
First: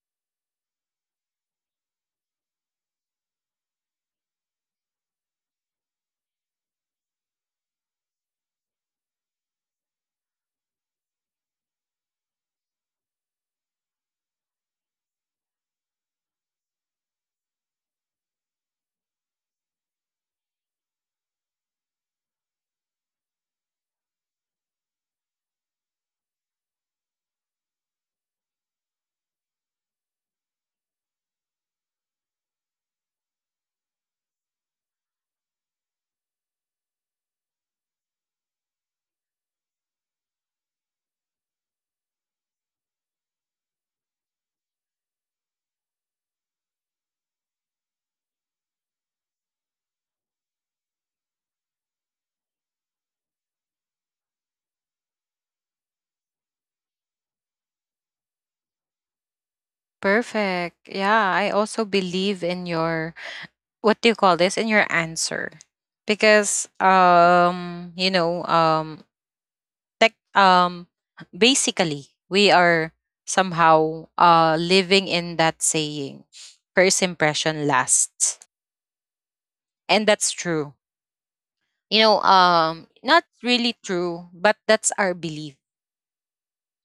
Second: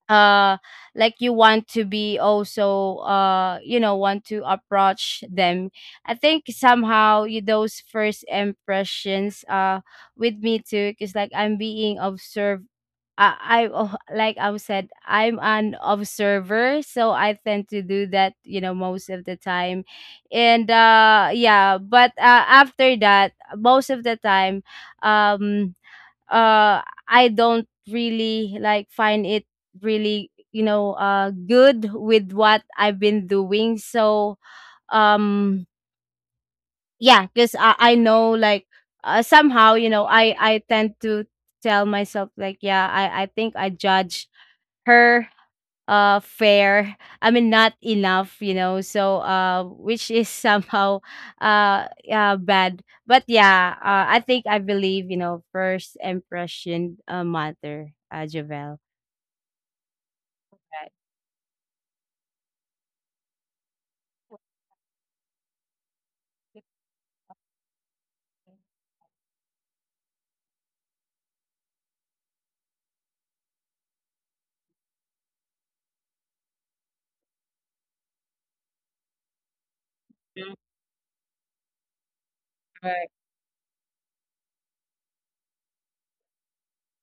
Speaker 2: uh like you want to be also want to approach them. I think somehow you, those first impressions with me too, because like I'm being observed. Like I said, I'm an observer, so I tend to do that, you know, most of the time. And yeah, but after that, most of the time, um uh I don't really like find it really, good with what I've been doing. So um yeah, because I know, like, somehow, I tend to tell myself, like, yeah, I think I judge her fair. I mean, not enough, you know. So which is, somehow yeah, bad. But yeah, I think I believe, first impression matter, Javel.
Speaker 1: Perfect.
Speaker 2: Right.
Speaker 1: Yeah, I also believe in your what do you call this? In your answer. Because you know, tech basically we are somehow living in that saying, first impression lasts. And that's
Speaker 2: Mm.
Speaker 1: true. You know,
Speaker 2: Right.
Speaker 1: not really true, but that's our belief.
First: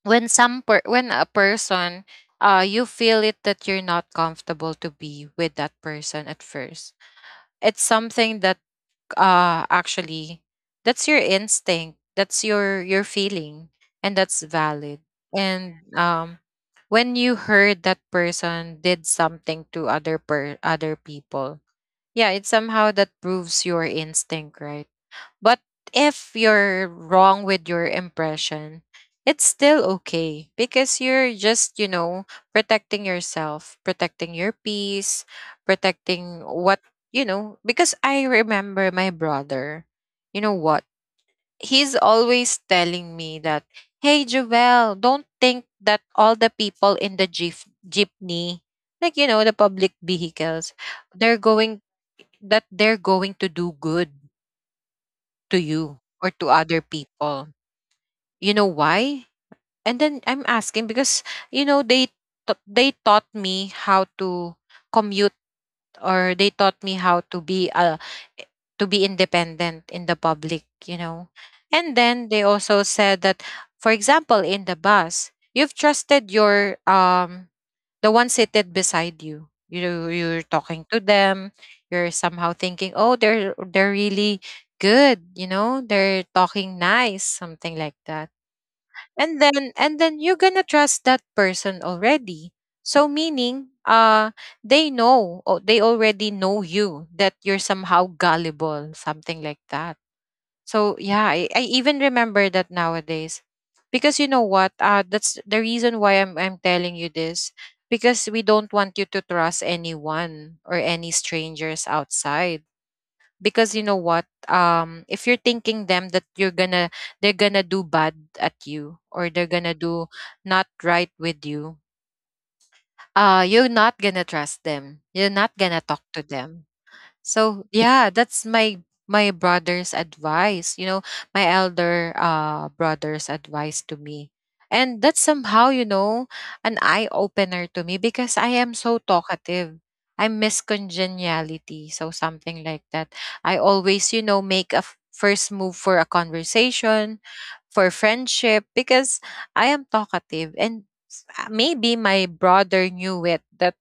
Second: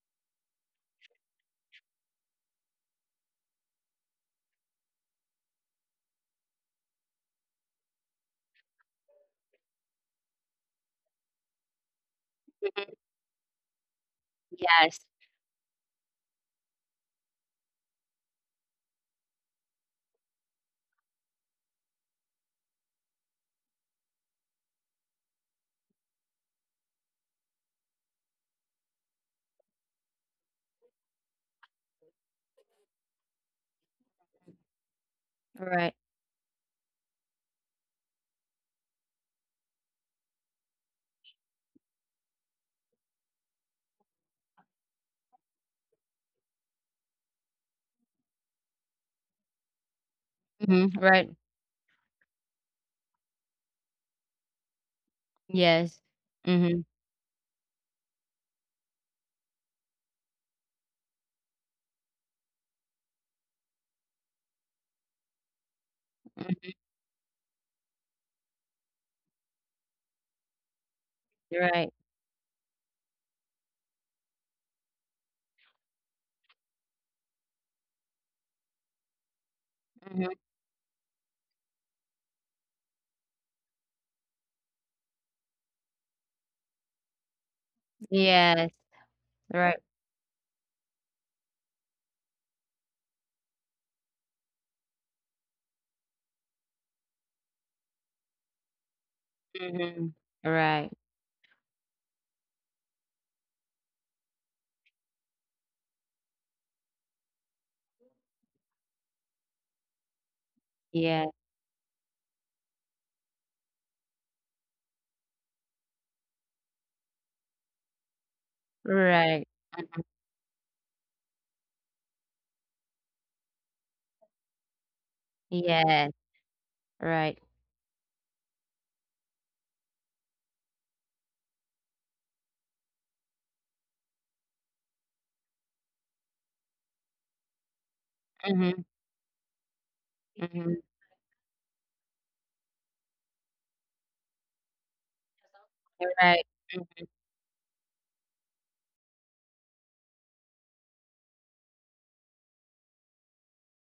Speaker 1: When when a person you feel it that you're not comfortable to be with that person at first, it's something that actually that's your instinct, that's your feeling, and that's valid.
Speaker 2: Yes.
Speaker 1: And when you heard that person did something to other people, yeah, it somehow that proves your instinct right. But if you're wrong with your impression, it's still okay because you're just, you know, protecting yourself, protecting your peace,
Speaker 2: Right.
Speaker 1: protecting what, you know, because I remember my brother, you know what? He's always telling me that, hey, Jovel, don't think that all the people in the jeepney, like, you know, the public vehicles,
Speaker 2: Hmm.
Speaker 1: they're
Speaker 2: Right.
Speaker 1: going, that they're going to do good to you
Speaker 2: Yes.
Speaker 1: or to other
Speaker 2: Mm-hmm.
Speaker 1: people. You know why? And then I'm asking because you know they they taught me how to commute or they taught me how to be independent in the public, you know.
Speaker 2: Right.
Speaker 1: And then they also said that for example in the bus, you've trusted your the one seated beside you.
Speaker 2: Hmm.
Speaker 1: You're talking to them. You're somehow thinking, oh, they're really good. You know, they're talking nice, something like that.
Speaker 2: Yes.
Speaker 1: And then
Speaker 2: Right.
Speaker 1: and then you're gonna trust that person already. So meaning, they know, or they already know you that you're somehow gullible, something like that.
Speaker 2: Hmm.
Speaker 1: So
Speaker 2: Right.
Speaker 1: yeah, I even remember that nowadays. Because you know what? That's the reason why I'm telling you this. Because we don't want you to trust anyone or any
Speaker 2: Yeah.
Speaker 1: strangers outside. Because you know what? If you're thinking them that you're gonna they're gonna do bad at you or they're
Speaker 2: Right.
Speaker 1: gonna do not right with you, you're not gonna trust them. You're not gonna talk to
Speaker 2: Yes.
Speaker 1: them.
Speaker 2: Right.
Speaker 1: So yeah, that's my brother's advice. You know, my elder brother's advice to me. And that's somehow, you know, an eye opener to me because I am
Speaker 2: Hmm.
Speaker 1: so talkative. I'm
Speaker 2: Hmm.
Speaker 1: miscongeniality, so something like that. I always, you know, make a first move for a
Speaker 2: Right.
Speaker 1: conversation, for friendship, because I am talkative and maybe my brother knew it that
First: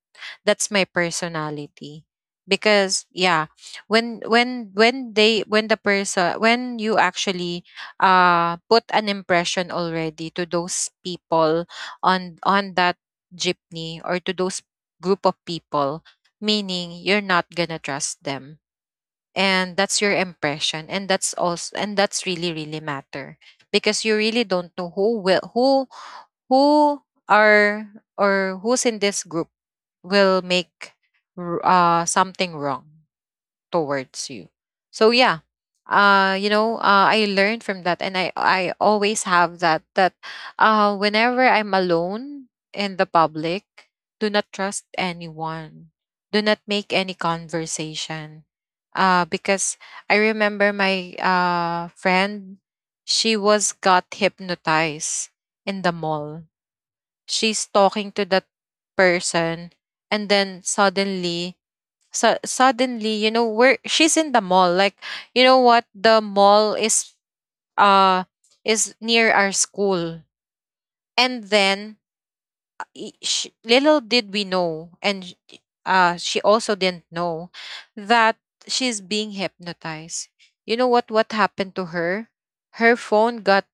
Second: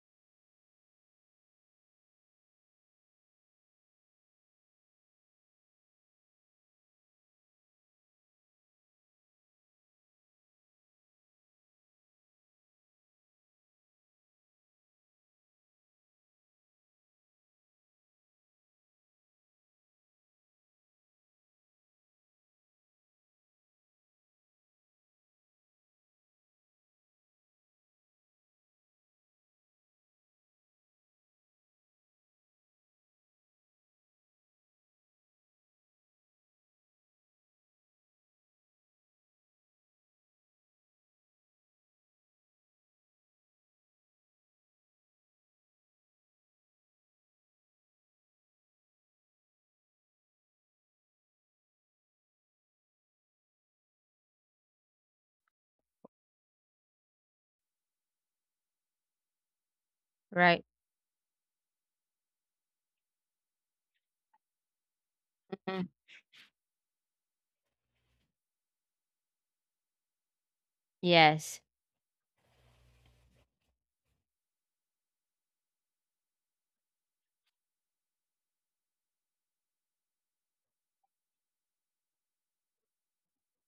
Speaker 1: that's my personality. Because yeah, when they when the person when you actually put an impression already to those people on that jeepney or to those group of people, meaning you're not gonna trust them, and that's your impression, and that's also and that's really really matter. Because you really don't know who who are or who's in this group will make something wrong towards you. So yeah, you know, I learned from that, and I always have that whenever I'm alone in the public, do not trust anyone. Do not make any conversation. Because I remember my friend, she was got hypnotized in the mall. She's talking to that person, and then
Speaker 2: Right.
Speaker 1: suddenly, you know, where she's in the mall, like you know what
Speaker 2: Mhm.
Speaker 1: the mall is, uh is near our school. And
Speaker 2: Yes.
Speaker 1: then I- sh little did we know, and she also didn't know that she's being hypnotized. You know what happened to her, her phone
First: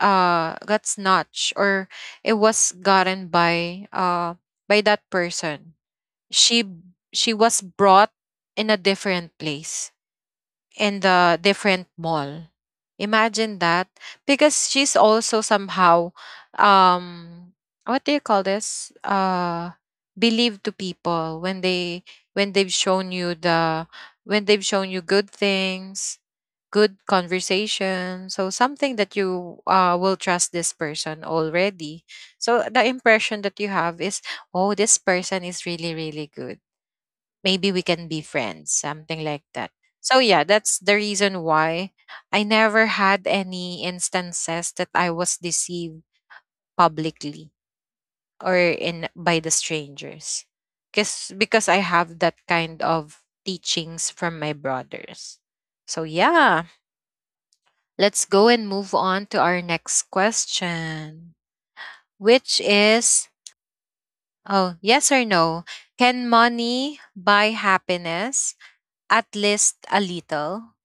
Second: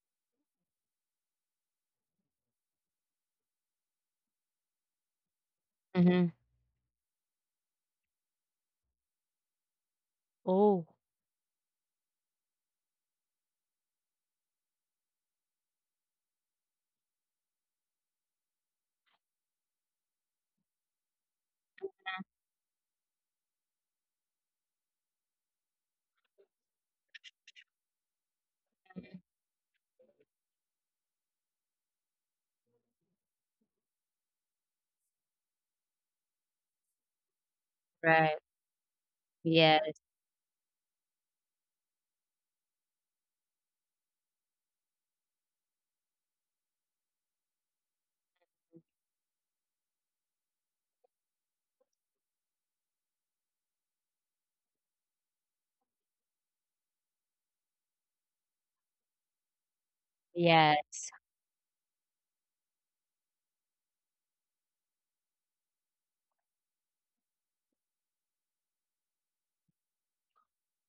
Speaker 1: got snatched, or it was gotten by that person.
Speaker 2: Mhm.
Speaker 1: she she was brought in a different place,
Speaker 2: Oh,
Speaker 1: in the different mall. Imagine that, because she's also somehow um what do you call this? Believe to people when they when they've shown you the when they've shown you good things, good conversation, so something that you will trust this person already. So the impression that you have is, oh, this person is really really good, maybe we can be
Speaker 2: right.
Speaker 1: friends, something like that.
Speaker 2: Yes,
Speaker 1: So yeah, that's the reason why I never had any instances that I was deceived publicly or in by the strangers. Cause because I have that kind of teachings from my brothers. So yeah, let's go and move on to our next
Speaker 2: yes.
Speaker 1: question, which is, oh, yes or no, can money buy happiness? At least a little.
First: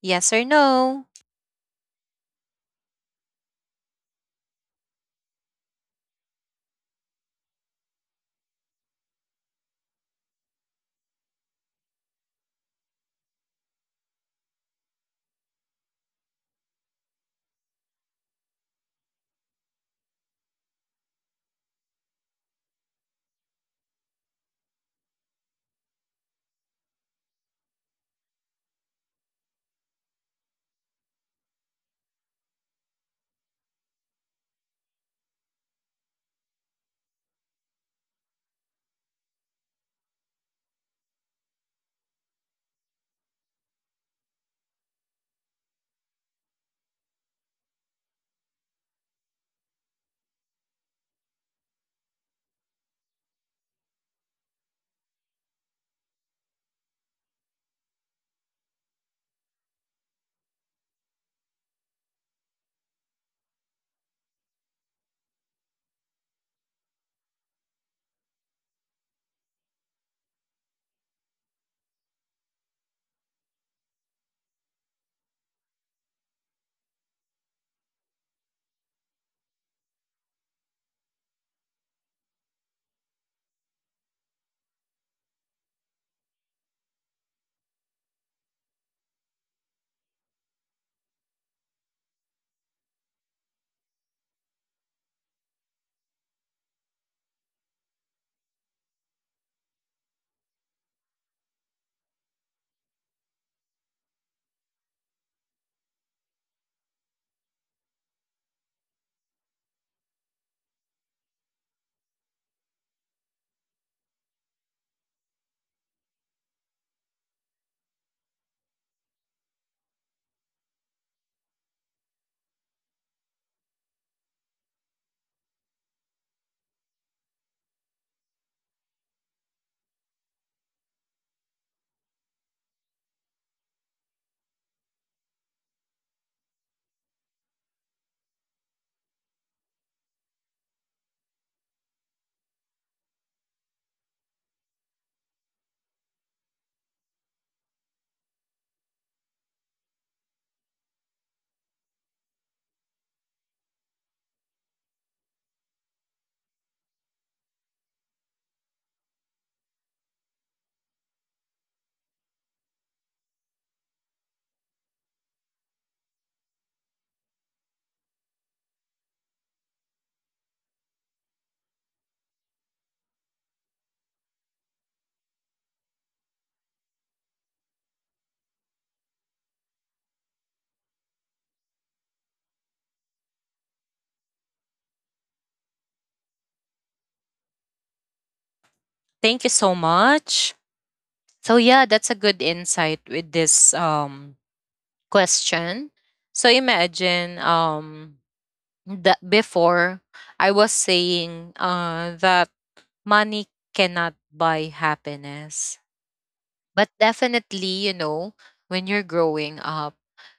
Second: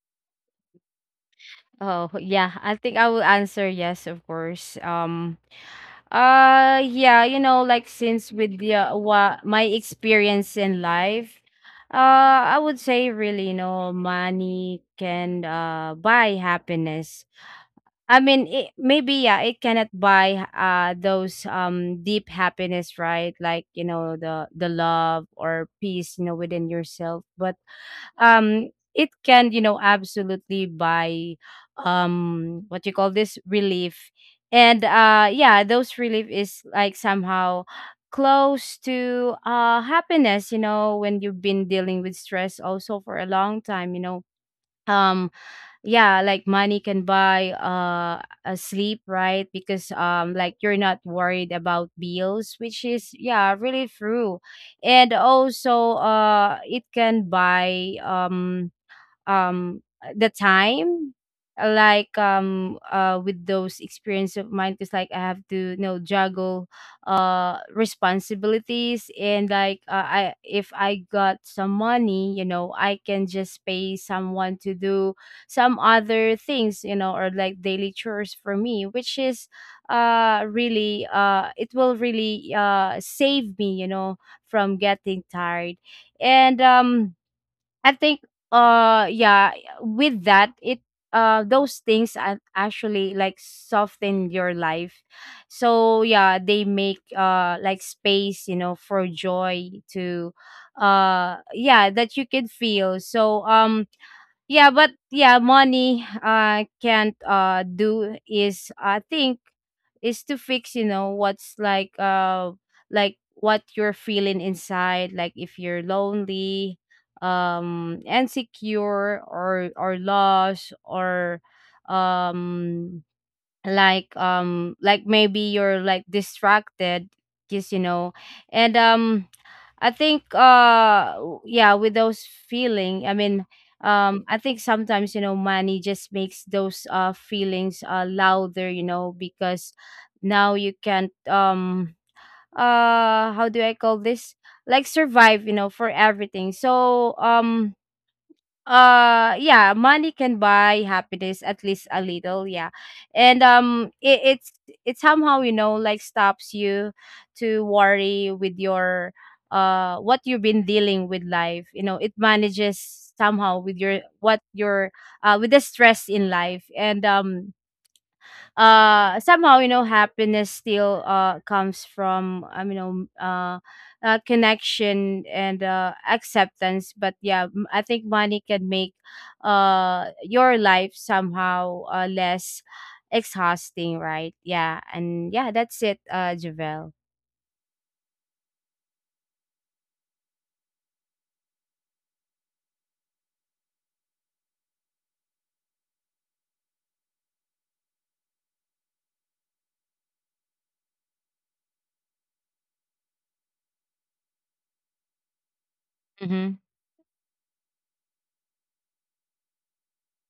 Speaker 1: Yes or no?
Speaker 2: Oh, yeah. I think I will answer yes, of course. Yeah, like, since with the what, my experience in life, I would say really, money can buy happiness. I mean, maybe, yeah, it cannot buy those deep happiness, right? Like, the love or peace, within yourself. But um, it can, absolutely buy what you call this, relief. And yeah, those relief is like somehow close to happiness. When you've been dealing with stress also for a long time, um yeah, like, money can buy a sleep, right? Because like, you're not worried about bills, which is, yeah, really true. And also it can buy the time. Like with those experience of mine, because like I have to, juggle responsibilities, and like, I if I got some money, I can just pay someone to do some other things, or like daily chores for me, which is really it will really save me, from getting tired. And I think, yeah, with that, it those things actually like soften your life. So yeah, they make like space, for joy to, yeah, that you can feel. So yeah, but yeah, money can't do, is, I think, is to fix, what's like, like what you're feeling inside, like if you're lonely, insecure, or lost, or um like like, maybe you're like distracted, because, and I think, yeah, with those feeling, I mean, I think sometimes, money just makes those feelings louder, because now you can't, how do I call this, like, survive, for everything. So yeah, money can buy happiness, at least a little, yeah. And it somehow, like, stops you to worry with your what you've been dealing with life, it manages somehow with your, what your with the stress in life. And somehow, happiness still comes from, connection and acceptance. But yeah, I think money can make your life somehow less exhausting, right? Yeah, and yeah, that's it, Javel.
Speaker 1: Thank you so much. So yeah, that's a good insight with this question. So imagine that before I was saying that money cannot buy happiness.
Speaker 2: Mm-hmm.
Speaker 1: But definitely, you know, when you're growing up,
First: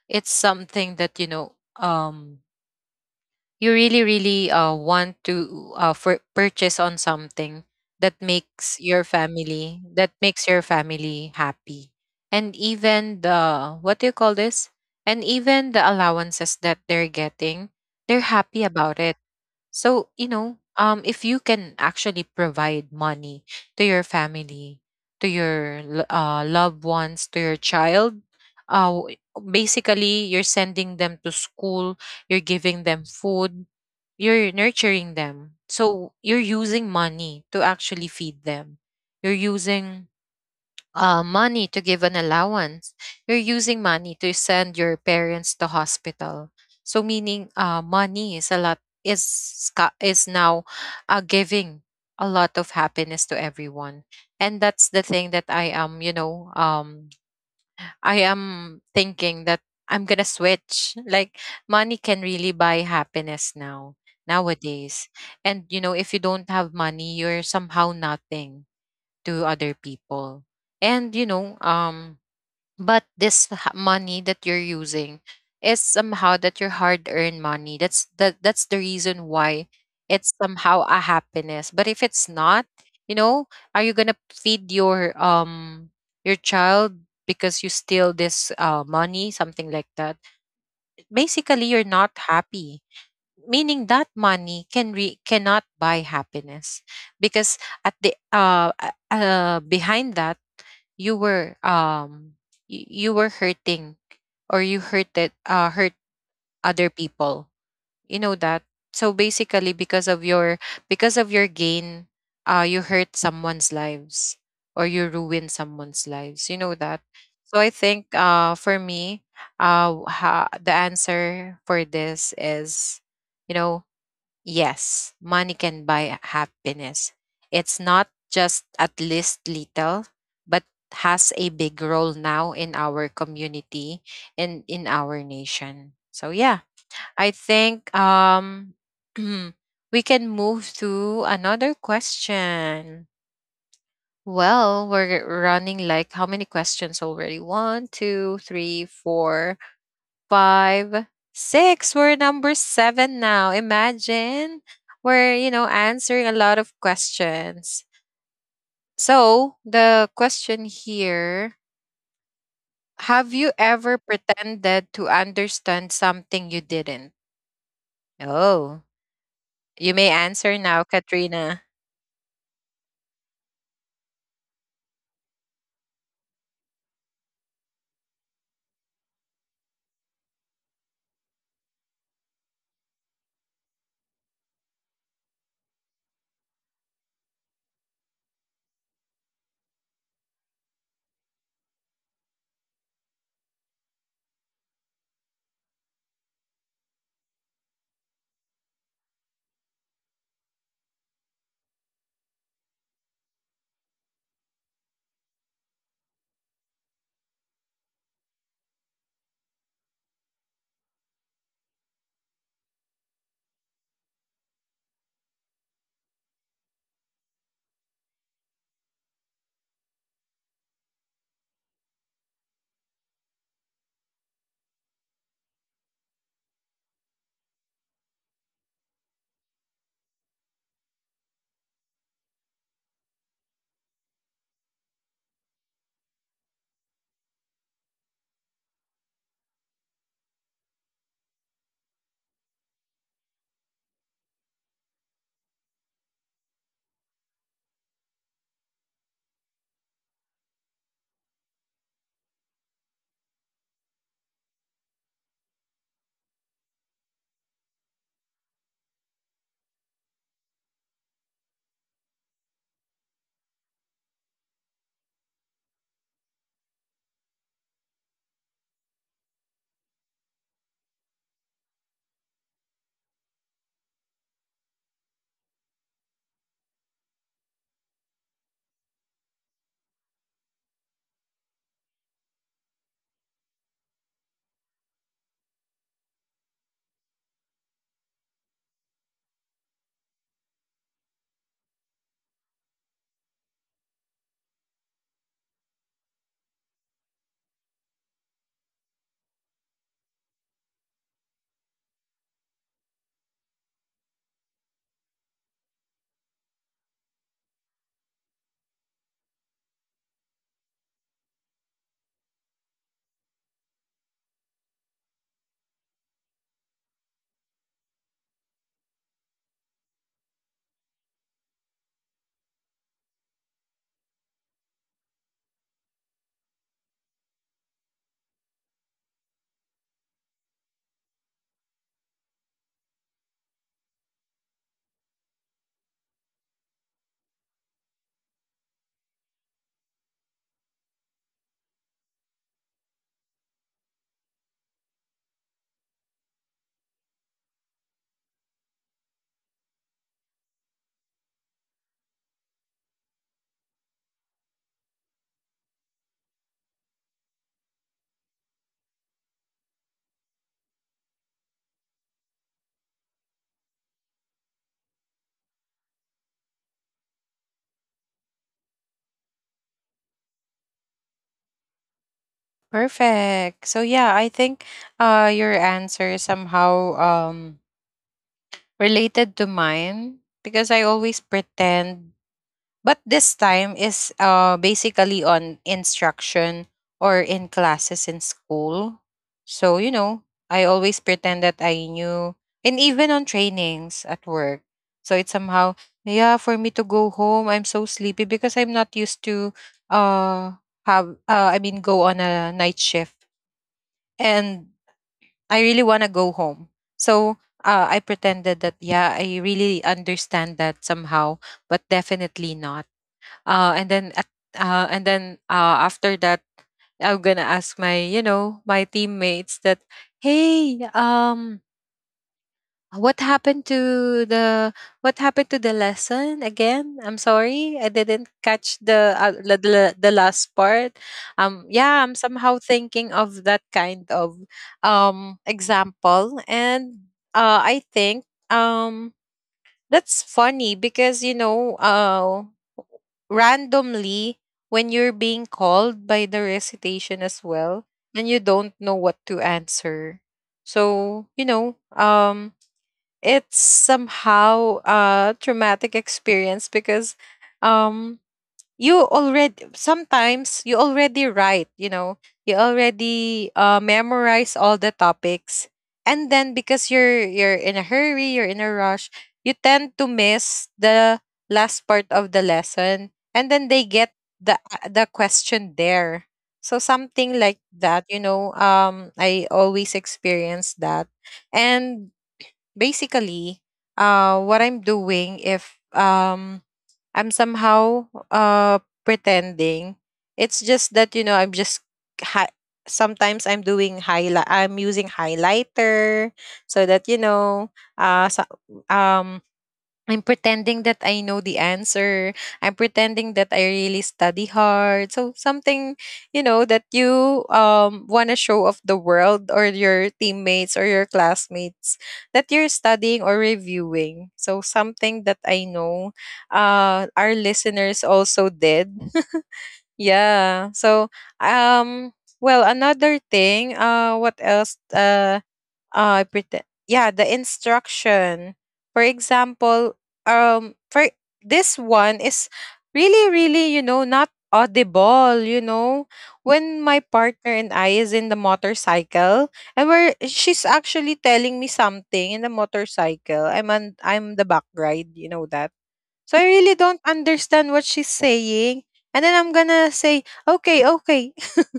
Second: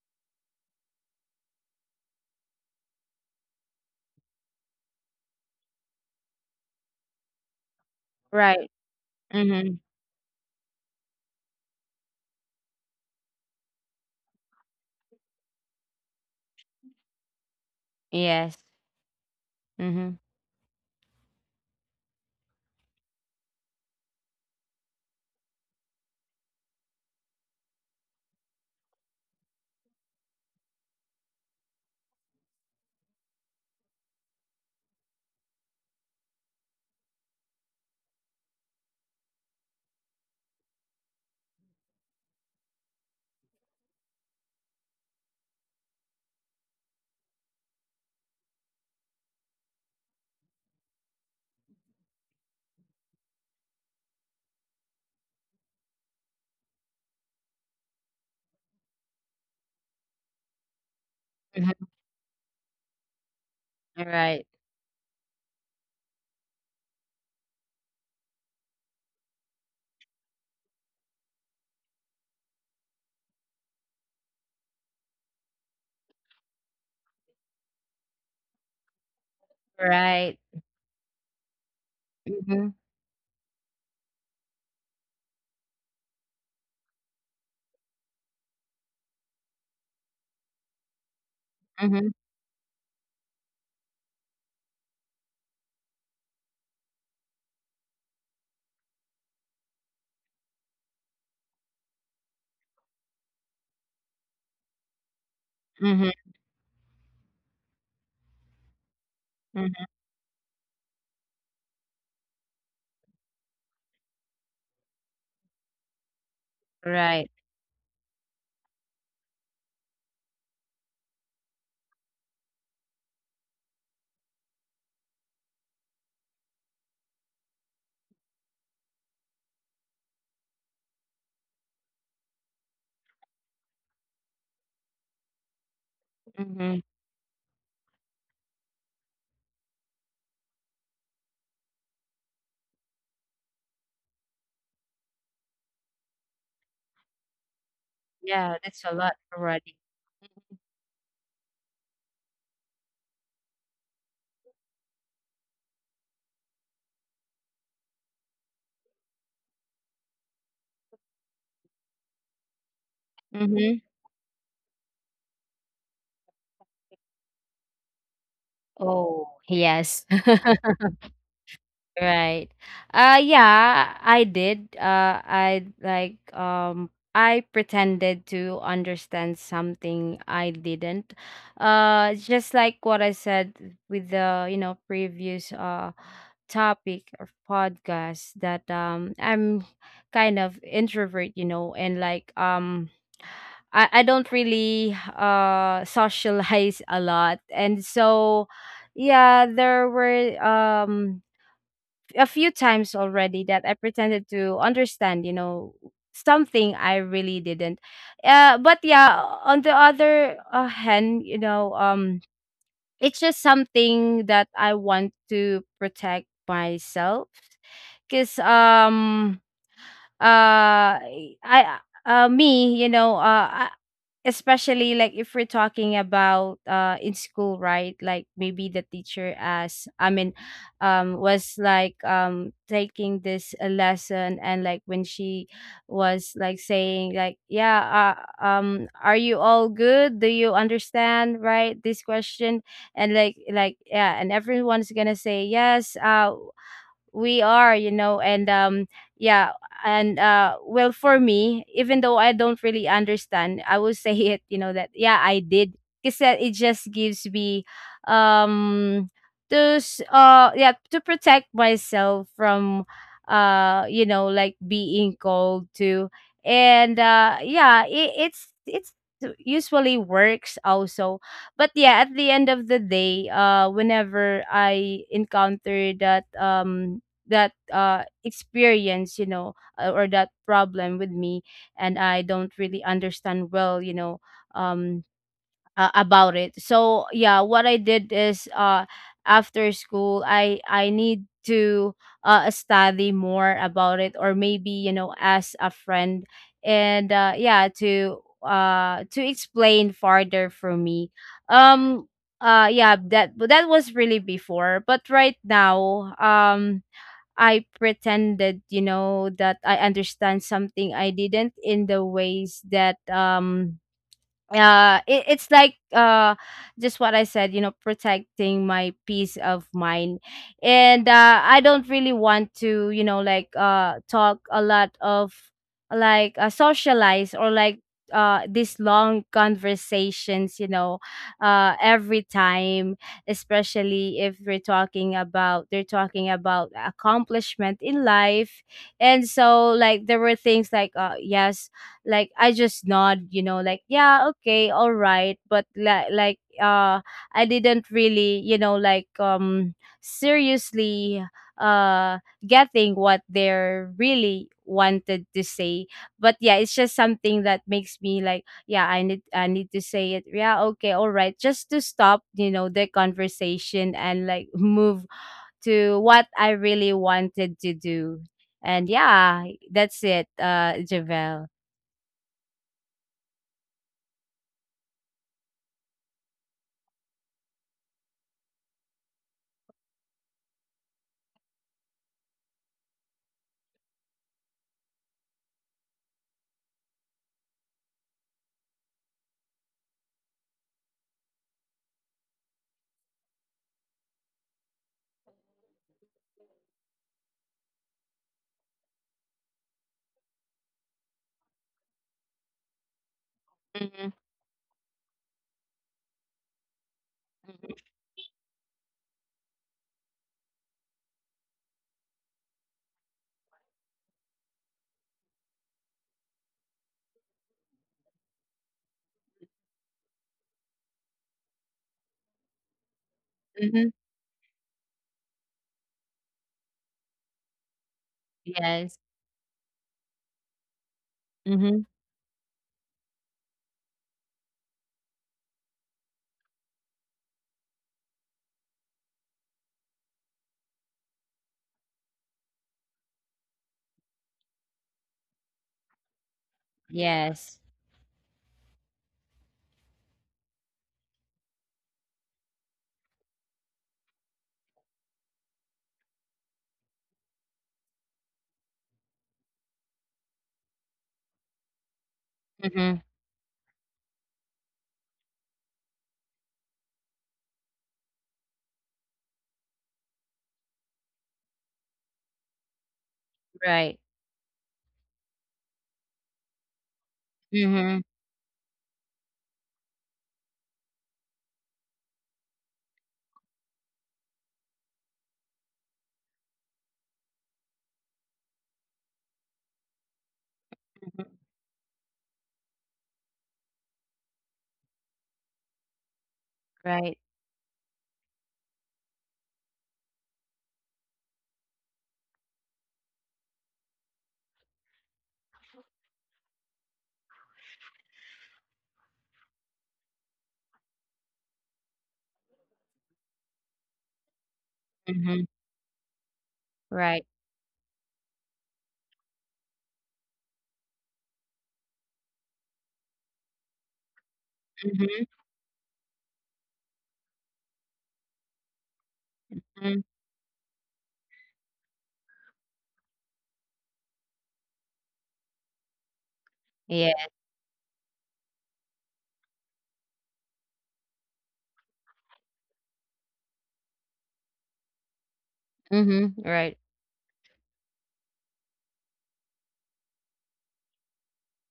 Speaker 1: it's something that you know you really really want to for purchase on something that
Speaker 2: Right.
Speaker 1: makes your
Speaker 2: Mm-hmm.
Speaker 1: family happy, and even the what do you call this, and even the allowances that they're getting, they're happy
Speaker 2: Yes.
Speaker 1: about it. So,
Speaker 2: Mm-hmm.
Speaker 1: you know, if you can actually provide money to your family, to your loved ones, to your child, uh, w- basically you're sending them to school, you're giving them food, you're nurturing them. So you're using money to actually feed them. You're using money to give an allowance. You're using money to send your parents to hospital. So meaning money is a lot is is now giving a lot of happiness to everyone. And that's the thing that I am, you know, I am thinking that I'm gonna switch. Like
Speaker 2: Mm-hmm.
Speaker 1: money can really buy happiness now
Speaker 2: Right.
Speaker 1: nowadays. And you know, if you don't have money, you're somehow nothing to other people. And you know, but this money that you're using is somehow that your hard-earned money. That's the reason why it's
Speaker 2: Right.
Speaker 1: somehow a happiness. But if it's not,
Speaker 2: Mm-hmm.
Speaker 1: you know, are you going to feed your child because you steal this money, something like that? Basically, you're not
Speaker 2: Mm-hmm.
Speaker 1: happy. Meaning that money can cannot buy happiness because at the behind that you were you were hurting or you hurt
Speaker 2: Mm-hmm.
Speaker 1: other people, you know that. So basically because of your gain, you hurt someone's lives or you ruin someone's lives, you know that.
Speaker 2: Right.
Speaker 1: So I think for me, the answer for this is, you know, yes, money can buy happiness. It's not just at least little, but has a big role now in our community and in our nation. So yeah,
Speaker 2: Mm-hmm.
Speaker 1: I think we can move to another question. Well, we're running like how many questions already? One, two,
Speaker 2: Yeah,
Speaker 1: three,
Speaker 2: that's a lot
Speaker 1: four,
Speaker 2: already.
Speaker 1: five, six. We're number seven now. Imagine we're, you know, answering a lot of questions. So the question here, have you
Speaker 2: Mm-hmm.
Speaker 1: ever pretended to understand something you didn't? Oh,
Speaker 2: Oh,
Speaker 1: you
Speaker 2: yes.
Speaker 1: may answer now, Katrina.
Speaker 2: Right. Yeah, I did. I pretended to understand something I didn't. Just like what I said with the, previous topic or podcast, that I'm kind of introvert, and like I don't really socialize a lot. And so yeah, there were a few times already that I pretended to understand, something I really didn't. But yeah, on the other hand, it's just something that I want to protect myself. Because uh I me you know I, especially like if we're talking about in school, right? Like maybe the teacher, as I mean, was like taking this lesson, and like when she was like saying, like, yeah, are you all good, do you understand, right, this question? And like, yeah, and everyone's gonna say yes, we are, and yeah. And well, for me, even though I don't really understand, I will say it, you know, that yeah, I did, because it just gives me, um to yeah, to protect myself from, you know, like being cold too. And yeah, it's usually works also. But yeah, at the end of the day, whenever I encounter that, that experience, or that problem with me, and I don't really understand well, um about it. So yeah, what I did is, after school, I need to study more about it, or maybe, ask a friend, and yeah, to explain farther for me. um yeah, that, but that was really before. But right now, I pretended, that I understand something I didn't, in the ways that, it's like, just what I said, protecting my peace of mind. And I don't really want to, like talk a lot of socialize or like these long conversations every time, especially if we're talking about they're talking about accomplishment in life. And so like there were things like yes, like I just nod, like yeah, okay, all right, but like I didn't really, like seriously uh getting what they're really wanted to say. But yeah, it's just something that makes me like, yeah, I need to say it. Yeah, okay, all right. Just to stop, you know, the conversation and like move to what I really wanted to do. And yeah, that's it, Javel.
Speaker 1: Perfect. So yeah, I think your answer is somehow related to mine because I always pretend. But this time is basically on instruction or in classes in school. So, you know, I always pretend that I knew, and even on trainings at work. So it's somehow, yeah, for me to go home, I'm so sleepy because I'm not used to uh, have, I mean, go on a night shift. And I really want to go home. So I pretended that, yeah, I really understand that somehow, but definitely not, uh, and then at, and then after that I'm gonna ask my, you know, my teammates that, hey, what happened
Speaker 2: Mhm.
Speaker 1: to the lesson again, I'm sorry I didn't catch
Speaker 2: Yes.
Speaker 1: the the last part.
Speaker 2: Mhm.
Speaker 1: Yeah, I'm somehow thinking of that kind of example, and I think that's funny because, you know, randomly when you're being called by the recitation as
Speaker 2: Yes.
Speaker 1: well, and you don't know what to answer. So you know, it's somehow a traumatic experience because, um, you already sometimes you already write, you know, you
Speaker 2: Mhm.
Speaker 1: already memorize all the topics, and then because you're in a hurry, you're in a rush, you tend to miss the last part of the lesson, and then they
Speaker 2: Right.
Speaker 1: get the the, question there. So something like that,
Speaker 2: Mhm.
Speaker 1: you know, I always experience that. And basically what I'm doing, if I'm somehow pretending. It's just that, you
Speaker 2: Mhm.
Speaker 1: know, I'm just hi- sometimes I'm doing highlight. I'm using highlighter so that, you
Speaker 2: Right.
Speaker 1: know, so, um I'm pretending that I know the answer. I'm pretending that I really study hard. So something, you know, that you want to show off the world or your teammates or your classmates that you're studying or reviewing. So something
Speaker 2: Mhm.
Speaker 1: that I know
Speaker 2: Right.
Speaker 1: our listeners also did. Yeah. So um well, another thing, what else
Speaker 2: Mhm.
Speaker 1: pretend, yeah, the instruction, for
Speaker 2: Mm.
Speaker 1: example, for this one is really really, you know, not audible, you know, when my
Speaker 2: Yeah.
Speaker 1: partner and I is in the motorcycle, and where she's actually telling me something in the motorcycle, I'm on, I'm the back ride, you know that. So
Speaker 2: Mhm.
Speaker 1: I really
Speaker 2: Right.
Speaker 1: don't understand what she's saying, and then I'm gonna say, okay, okay.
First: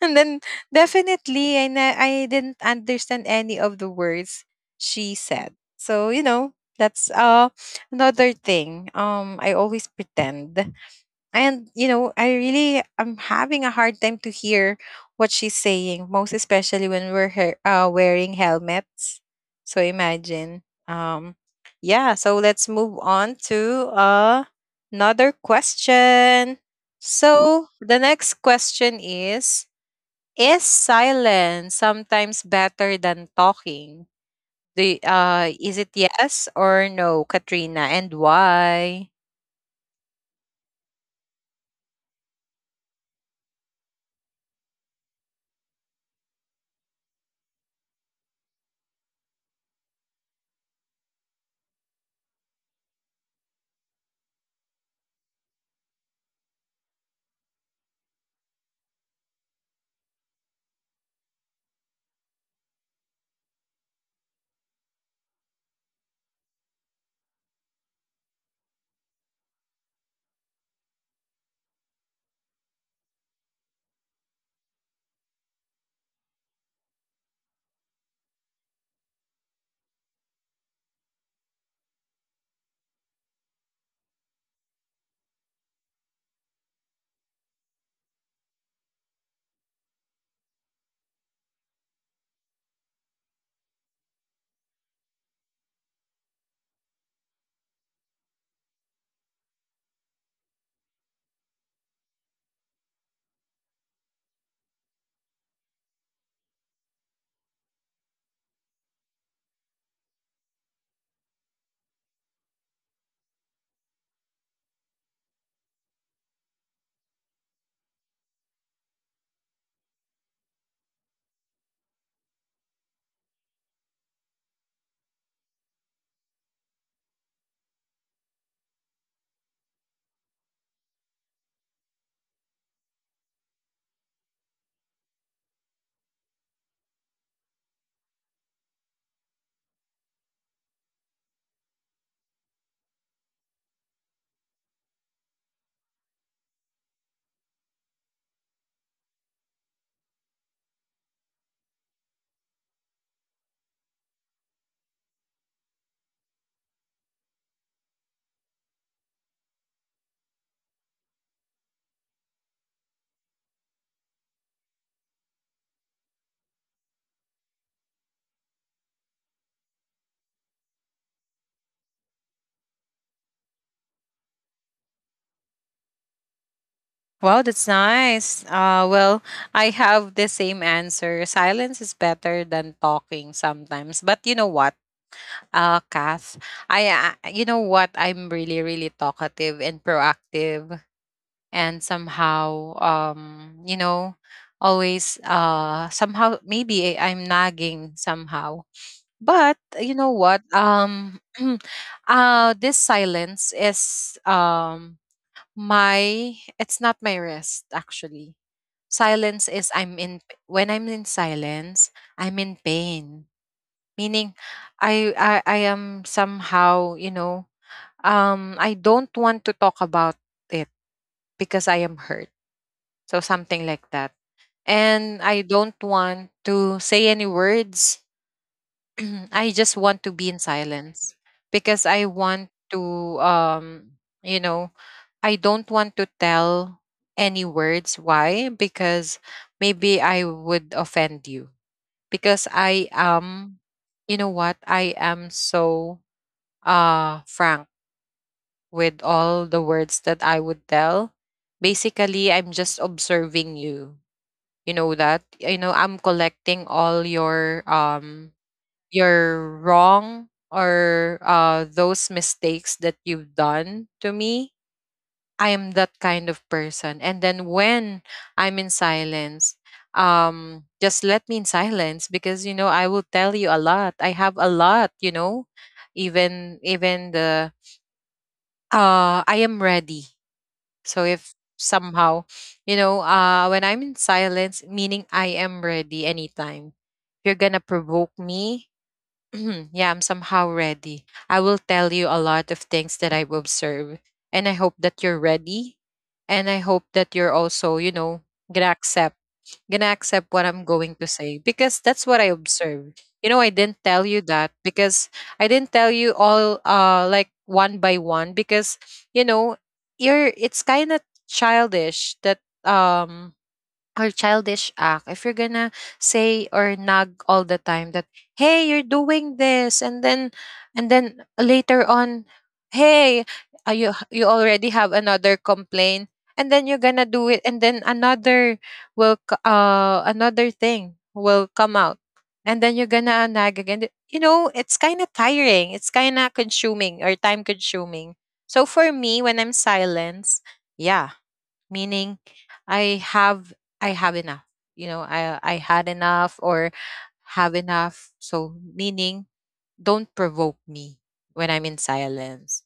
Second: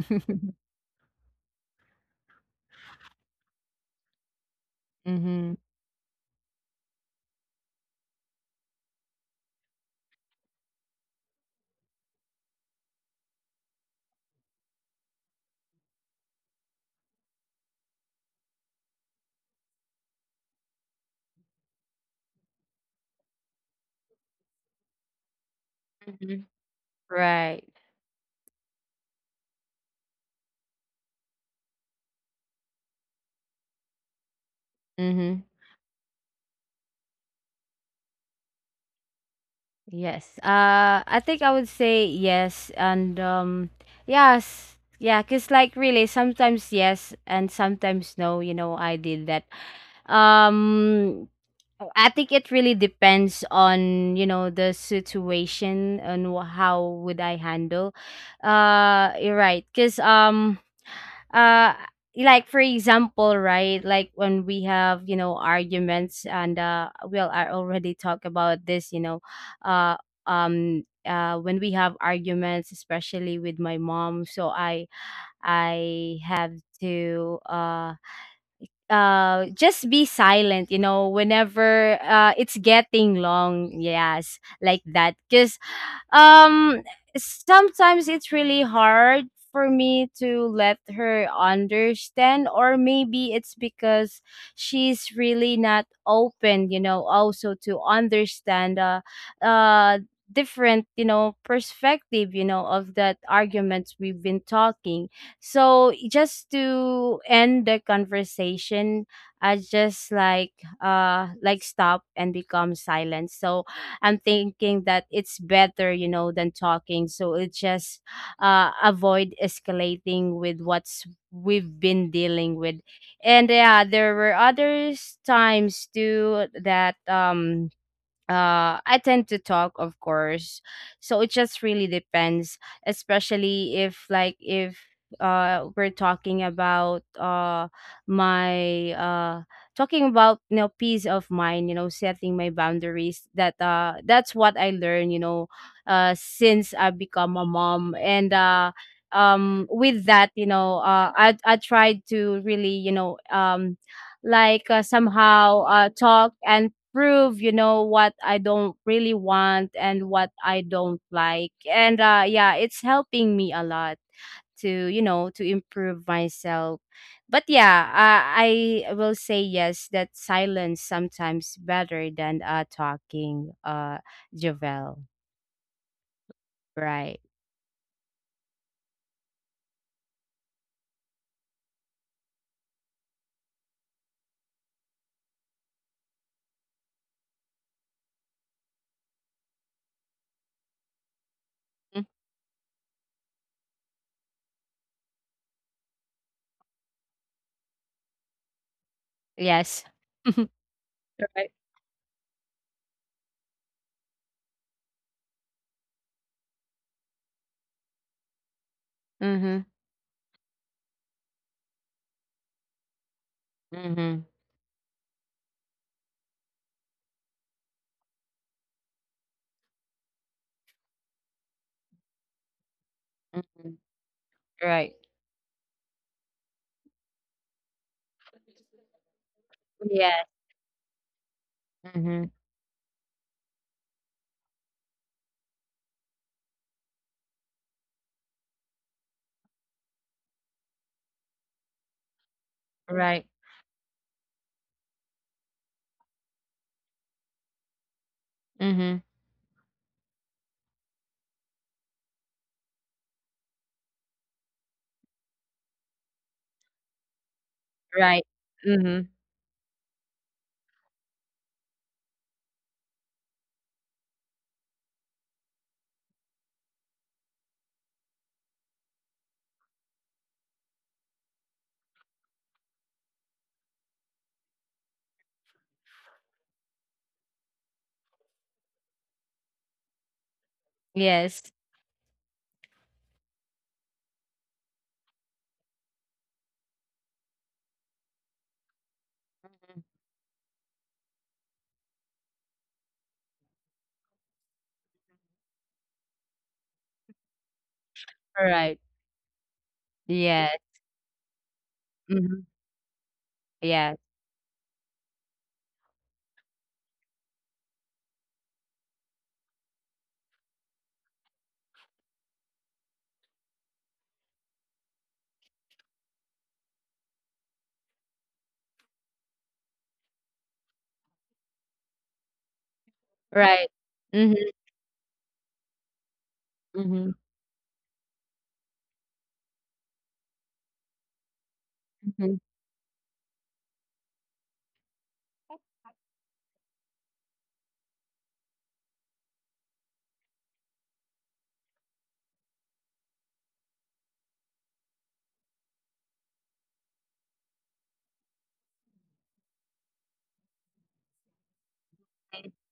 Speaker 1: And then definitely, and I didn't understand any of the words she said.
Speaker 2: Mhm.
Speaker 1: So, you know, that's another thing. I always pretend. And you know, I really am having a hard time to hear what she's saying, most especially when we're wearing helmets. So imagine. Yeah, so let's move on to another
Speaker 2: Mhm.
Speaker 1: question.
Speaker 2: Right.
Speaker 1: So, the next question is silence sometimes better than talking? The
Speaker 2: Mhm.
Speaker 1: is it yes or no, Katrina, and why?
Speaker 2: Yes. I think I would say yes, and yes, yeah, cause like really sometimes yes and sometimes no. You know, I did that. Um, Oh, I think it really depends on, you know, the situation and how would I handle. You're right. Cause uh like for example, right, like when we have, you know, arguments and well I already talked about this, you know, uh when we have arguments, especially with my mom, so I have to just be silent you know whenever it's getting long, yes, like that, because um sometimes it's really hard for me to let her understand, or maybe it's because she's really not open you know also to understand uh different you know perspective you know of that arguments we've been talking. So just to end the conversation, I just like stop and become silent. So I'm thinking that it's better, you know, than talking. So it just avoid escalating with what's we've been dealing with. And yeah, there were others times too that I tend to talk of course, so it just really depends, especially if like if we're talking about my talking about you know peace of mind, you know, setting my boundaries, that that's what I learned, you know, since I become a mom, and with that you know I tried to really you know somehow talk and prove, you know, what I don't really want and what I don't like. And yeah, it's helping me a lot to, you know, to improve myself. But yeah, I will say yes, that silence sometimes better than talking, Javel. Right.
Speaker 1: Wow, that's nice. Well, I have the same answer. Silence is better than talking sometimes. But you know what? Kath, I, you know what? I'm really really talkative and proactive, and
Speaker 2: Mm.
Speaker 1: somehow you know, always somehow maybe I'm nagging somehow, but
Speaker 2: Yes.
Speaker 1: you know what,
Speaker 2: Right.
Speaker 1: this silence is my, it's not my rest actually. Silence
Speaker 2: Mm-hmm.
Speaker 1: is, I'm in, when I'm in silence, I'm in pain.
Speaker 2: Mm-hmm.
Speaker 1: Meaning I am somehow, you know, I don't want to talk about it because I am hurt, so something
Speaker 2: Hmm.
Speaker 1: like that.
Speaker 2: Right.
Speaker 1: And I don't want to say any words. I just want to
Speaker 2: Yeah.
Speaker 1: be in silence because I
Speaker 2: Mm-hmm.
Speaker 1: want to, um you know, I don't want to tell any words, why? Because maybe I would offend you, because I
Speaker 2: Right.
Speaker 1: am, you know what, I am so frank
Speaker 2: Mm-hmm.
Speaker 1: with all the words that I would tell. Basically, I'm just observing you, you know that, you know, I'm collecting all your
Speaker 2: Right. Mm-hmm.
Speaker 1: you're wrong, or those mistakes that you've done to me. I am that kind of person. And then when I'm in silence, just let me in silence because you know I will tell you a lot. I have a lot, you know, even the I am ready. So if
Speaker 2: Yes.
Speaker 1: somehow, you know, when I'm in silence, meaning I am ready anytime. If you're gonna provoke me, yeah, I'm somehow ready. I will tell you a lot of things that I've observed. And I hope that you're ready. And I hope that you're also, you know,
Speaker 2: Right.
Speaker 1: gonna accept,
Speaker 2: Yeah.
Speaker 1: what I'm going to say. Because that's what
Speaker 2: Mhm.
Speaker 1: I observed. You know, I
Speaker 2: Yes.
Speaker 1: didn't tell you that because I didn't tell you all like one by one because, you know, you're, it's kinda childish that um or childish act if you're gonna say or nag all the time that, hey, you're doing this, and then, and then later on, hey,
Speaker 2: Right.
Speaker 1: you, you
Speaker 2: Mhm.
Speaker 1: already have another complaint, and then you're
Speaker 2: Mhm.
Speaker 1: gonna do it, and then another will another thing will come out,
Speaker 2: Mhm.
Speaker 1: and then you're gonna nag again, you know, it's kind of tiring, it's kind of consuming or time consuming. So for me when I'm silenced, yeah, meaning I have, I have enough, you know, I had enough or have enough, so meaning, don't provoke me when I'm in silence.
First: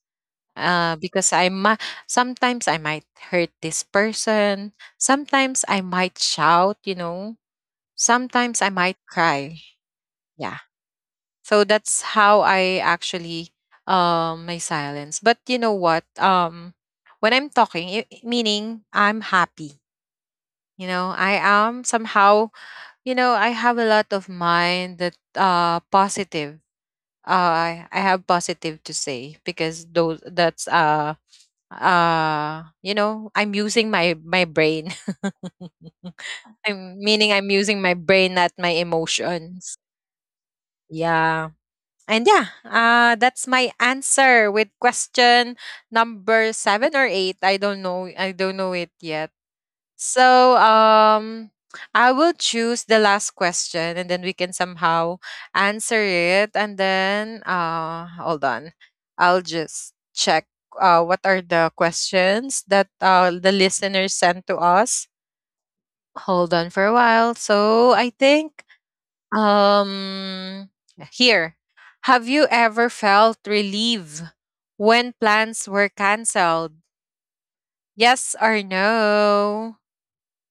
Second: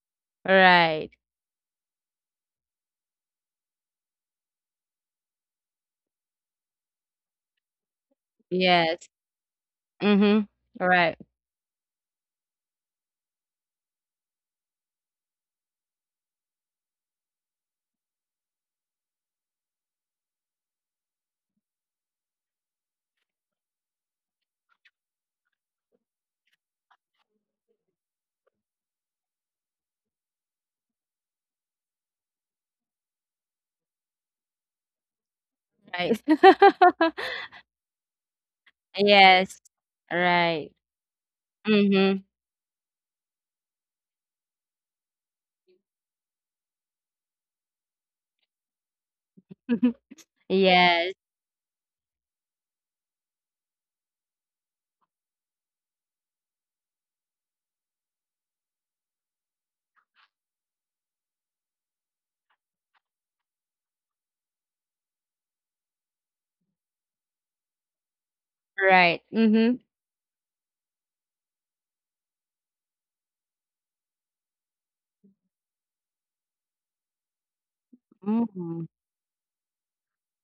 Speaker 2: Right.
Speaker 1: Because I might, sometimes I might hurt this person, sometimes I might shout, you know, sometimes I might
Speaker 2: Yes.
Speaker 1: cry,
Speaker 2: Mhm.
Speaker 1: yeah.
Speaker 2: Right.
Speaker 1: So that's how I actually, my silence. But you know what, when I'm talking, meaning I'm happy. You know, I am somehow, you know, I have a lot of mind that positive. I I have positive to say because those that's you know I'm using my brain
Speaker 2: Right.
Speaker 1: I'm meaning I'm using my brain, not my
Speaker 2: Yes.
Speaker 1: emotions.
Speaker 2: Right.
Speaker 1: Yeah.
Speaker 2: Mhm.
Speaker 1: And yeah, that's my answer with question number seven or eight, I don't know, it yet. So
Speaker 2: Yes.
Speaker 1: I will choose the last question, and then we can somehow answer it, and then hold on. I'll just check what are the questions that the listeners sent to us. Hold on for a while. So I think
Speaker 2: Right. Mhm.
Speaker 1: um here. Have you ever felt relief when plans were cancelled? Yes or
Speaker 2: Mm.
Speaker 1: no?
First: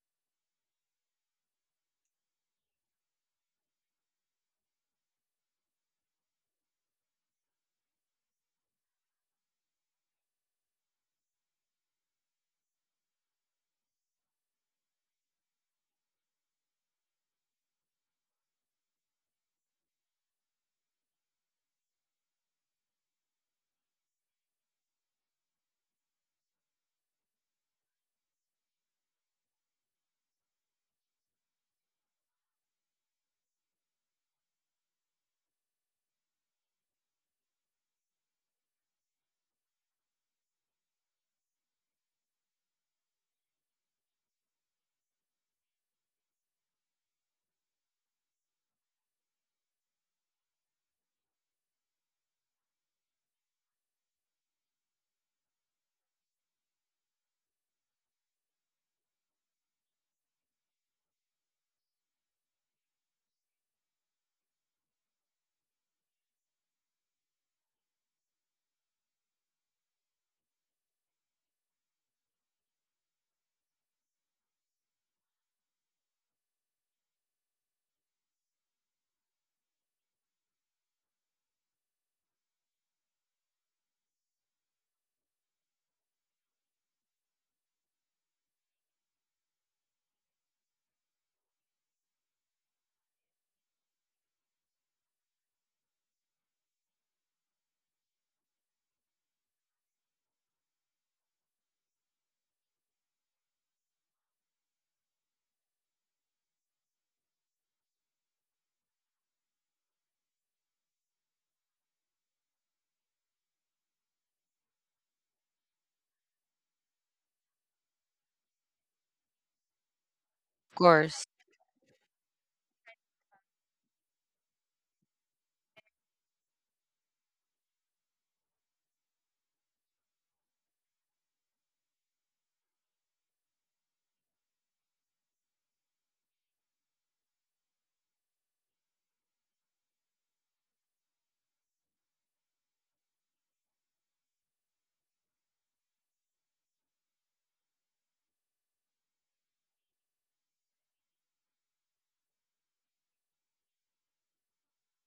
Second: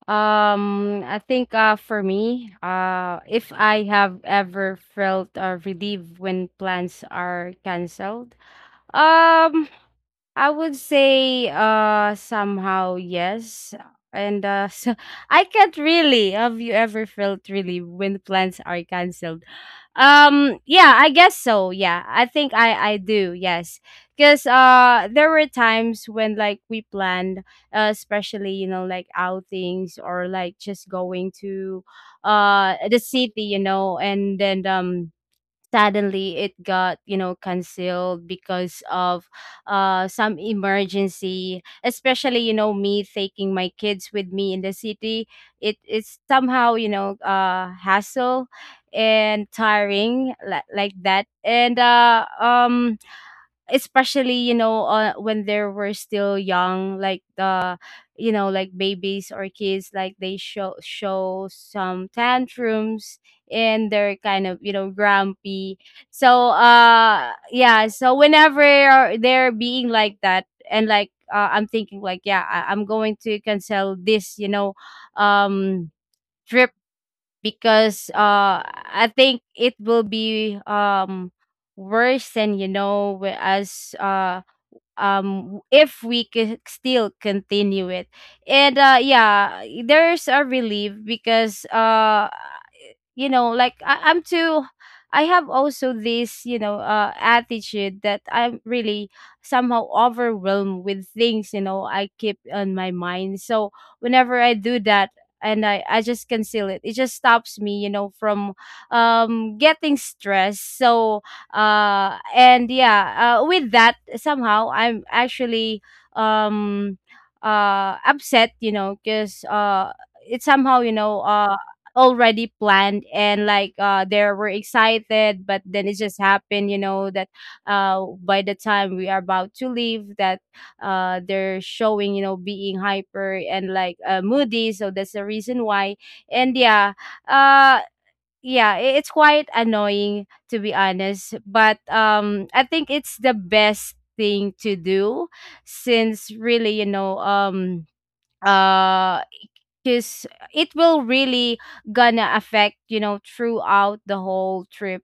Speaker 2: I think for me, if I have ever felt relieved when plans are canceled, Um, I would say somehow yes. And so I can't really. Have you ever felt really when plans are cancelled? Um, yeah, I guess so. Yeah. I think I do. Yes. Cuz there were times when like we planned especially you know like outings or like just going to the city, you know, and then suddenly it got you know canceled because of some emergency, especially you know me taking my kids with me in the city. It's somehow you know hassle and tiring, like that, and especially you know when they were still young like the you know like babies or kids, like they show some tantrums and they're kind of you know grumpy. So yeah, so whenever they're being like that and like I'm thinking like yeah I'm going to cancel this you know um trip, because I think it will be worse than you know as if we could still continue it. And yeah, there's a relief because you know like I'm too, I have also this you know attitude that I'm really somehow overwhelmed with things you know I keep on my mind. So whenever I do that, and I just conceal it. It just stops me, you know, from getting stressed. So, and yeah, with that, somehow I'm actually um, upset, you know, because it
Speaker 1: Of
Speaker 2: somehow, you know,
Speaker 1: course.
Speaker 2: already planned and like they were excited but then it just happened you know that by the time we are about to leave that they're showing you know being hyper and like moody, so that's the reason why. And yeah, uh yeah, it's quite annoying to be honest, but I think it's the best thing to do since really you know uh because it will really gonna affect you know throughout the whole trip.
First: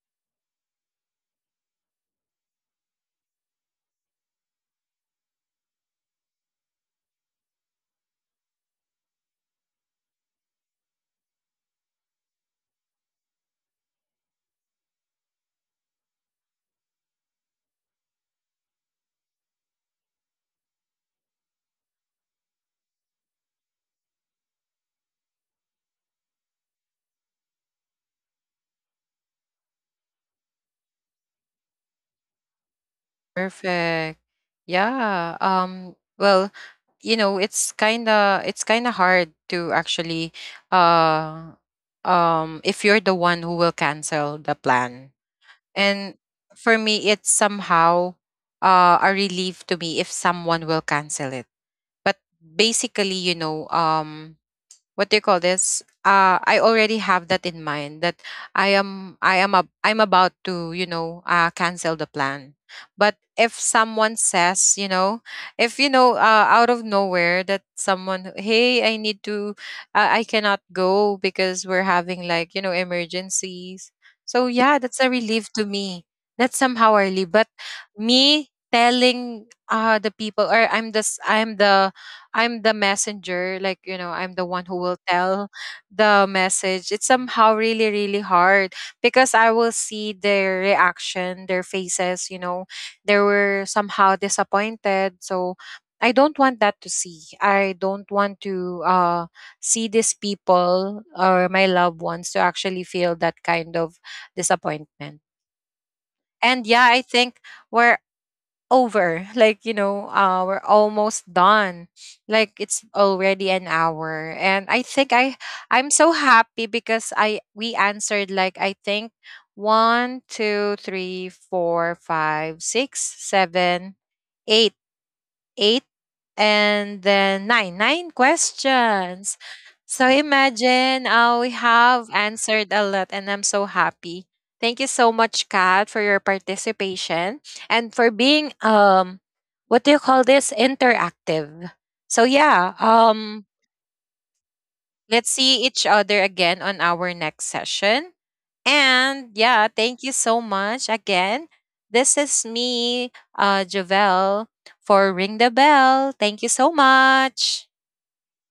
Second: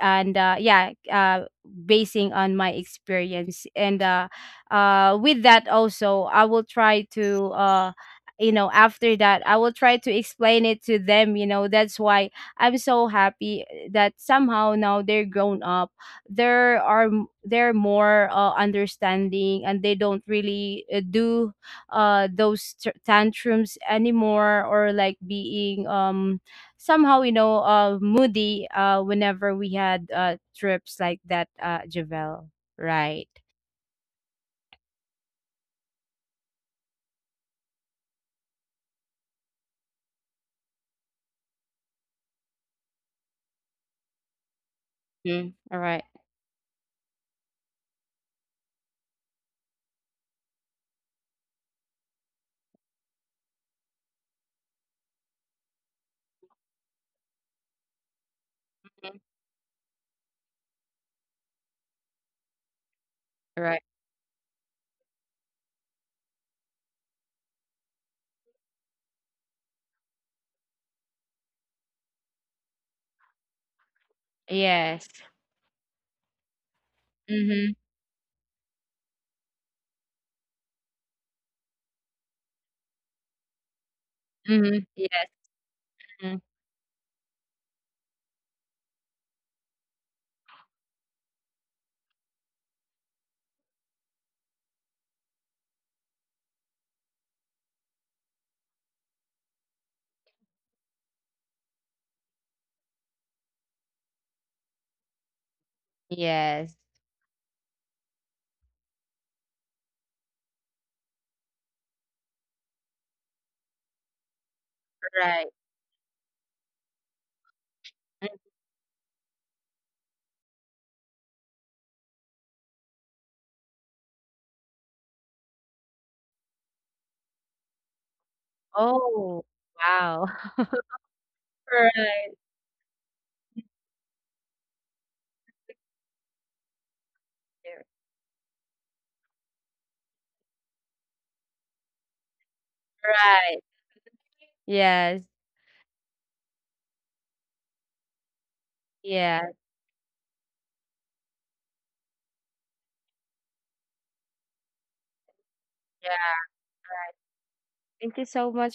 Speaker 2: And yeah, basing on my experience, and with that also I will try to you know, after that I will try to explain it to them, you know, that's why I'm so happy, eh, that somehow now they're grown up. There are they're more understanding, and they don't really do those tantrums anymore, or like being somehow you know moody whenever we had trips like that, Javel. Right.
Speaker 1: Perfect. Yeah. Well, you know, it's kind of hard to actually uh if you're the one who will cancel the plan.
Speaker 2: Mm, all right.
Speaker 1: And for me it's somehow a relief to me if someone will cancel it. But basically, you know, what do you call this, I already have that in mind that I
Speaker 2: Mhm.
Speaker 1: am, I'm about to, you know, cancel the plan. But
Speaker 2: All
Speaker 1: if
Speaker 2: right.
Speaker 1: someone says, you know, if you know, out of nowhere that someone, hey, I need to, I cannot go because we're having like, you know, emergencies, so yeah,
Speaker 2: Yes.
Speaker 1: that's a relief to me. That's somehow a relief. But
Speaker 2: Mm-hmm.
Speaker 1: me telling the people, or I'm this, I'm the, I'm the messenger, like, you know, I'm the
Speaker 2: Mm-hmm.
Speaker 1: one who will
Speaker 2: Yes.
Speaker 1: tell
Speaker 2: Mm,
Speaker 1: the message. It's somehow really, really hard because I will see their reaction, their faces, you know, they were somehow disappointed. So I don't want that to see. I don't want to see these people or my loved ones to actually feel that kind of disappointment. And
Speaker 2: yes.
Speaker 1: yeah, I think, where, over, like, you know, we're almost done, like it's already an hour. And I think
Speaker 2: Right.
Speaker 1: I'm so happy because I we
Speaker 2: Mm.
Speaker 1: answered like I think one, two, three, four, five, six, seven, eight, eight, and then nine, nine
Speaker 2: Oh,
Speaker 1: questions.
Speaker 2: wow.
Speaker 1: So imagine, we have
Speaker 2: Right.
Speaker 1: answered a lot, and I'm so happy. Thank you so much, Kat, for your participation and for being what do you call this, interactive. So yeah,
Speaker 2: Right. Yes.
Speaker 1: let's see each other again on our next session,
Speaker 2: Yes.
Speaker 1: and yeah, thank you so much again. This is me, Javelle, for Ring the
Speaker 2: Yeah.
Speaker 1: Bell. Thank you so
Speaker 2: Right.
Speaker 1: much.
Speaker 2: Thank you so much,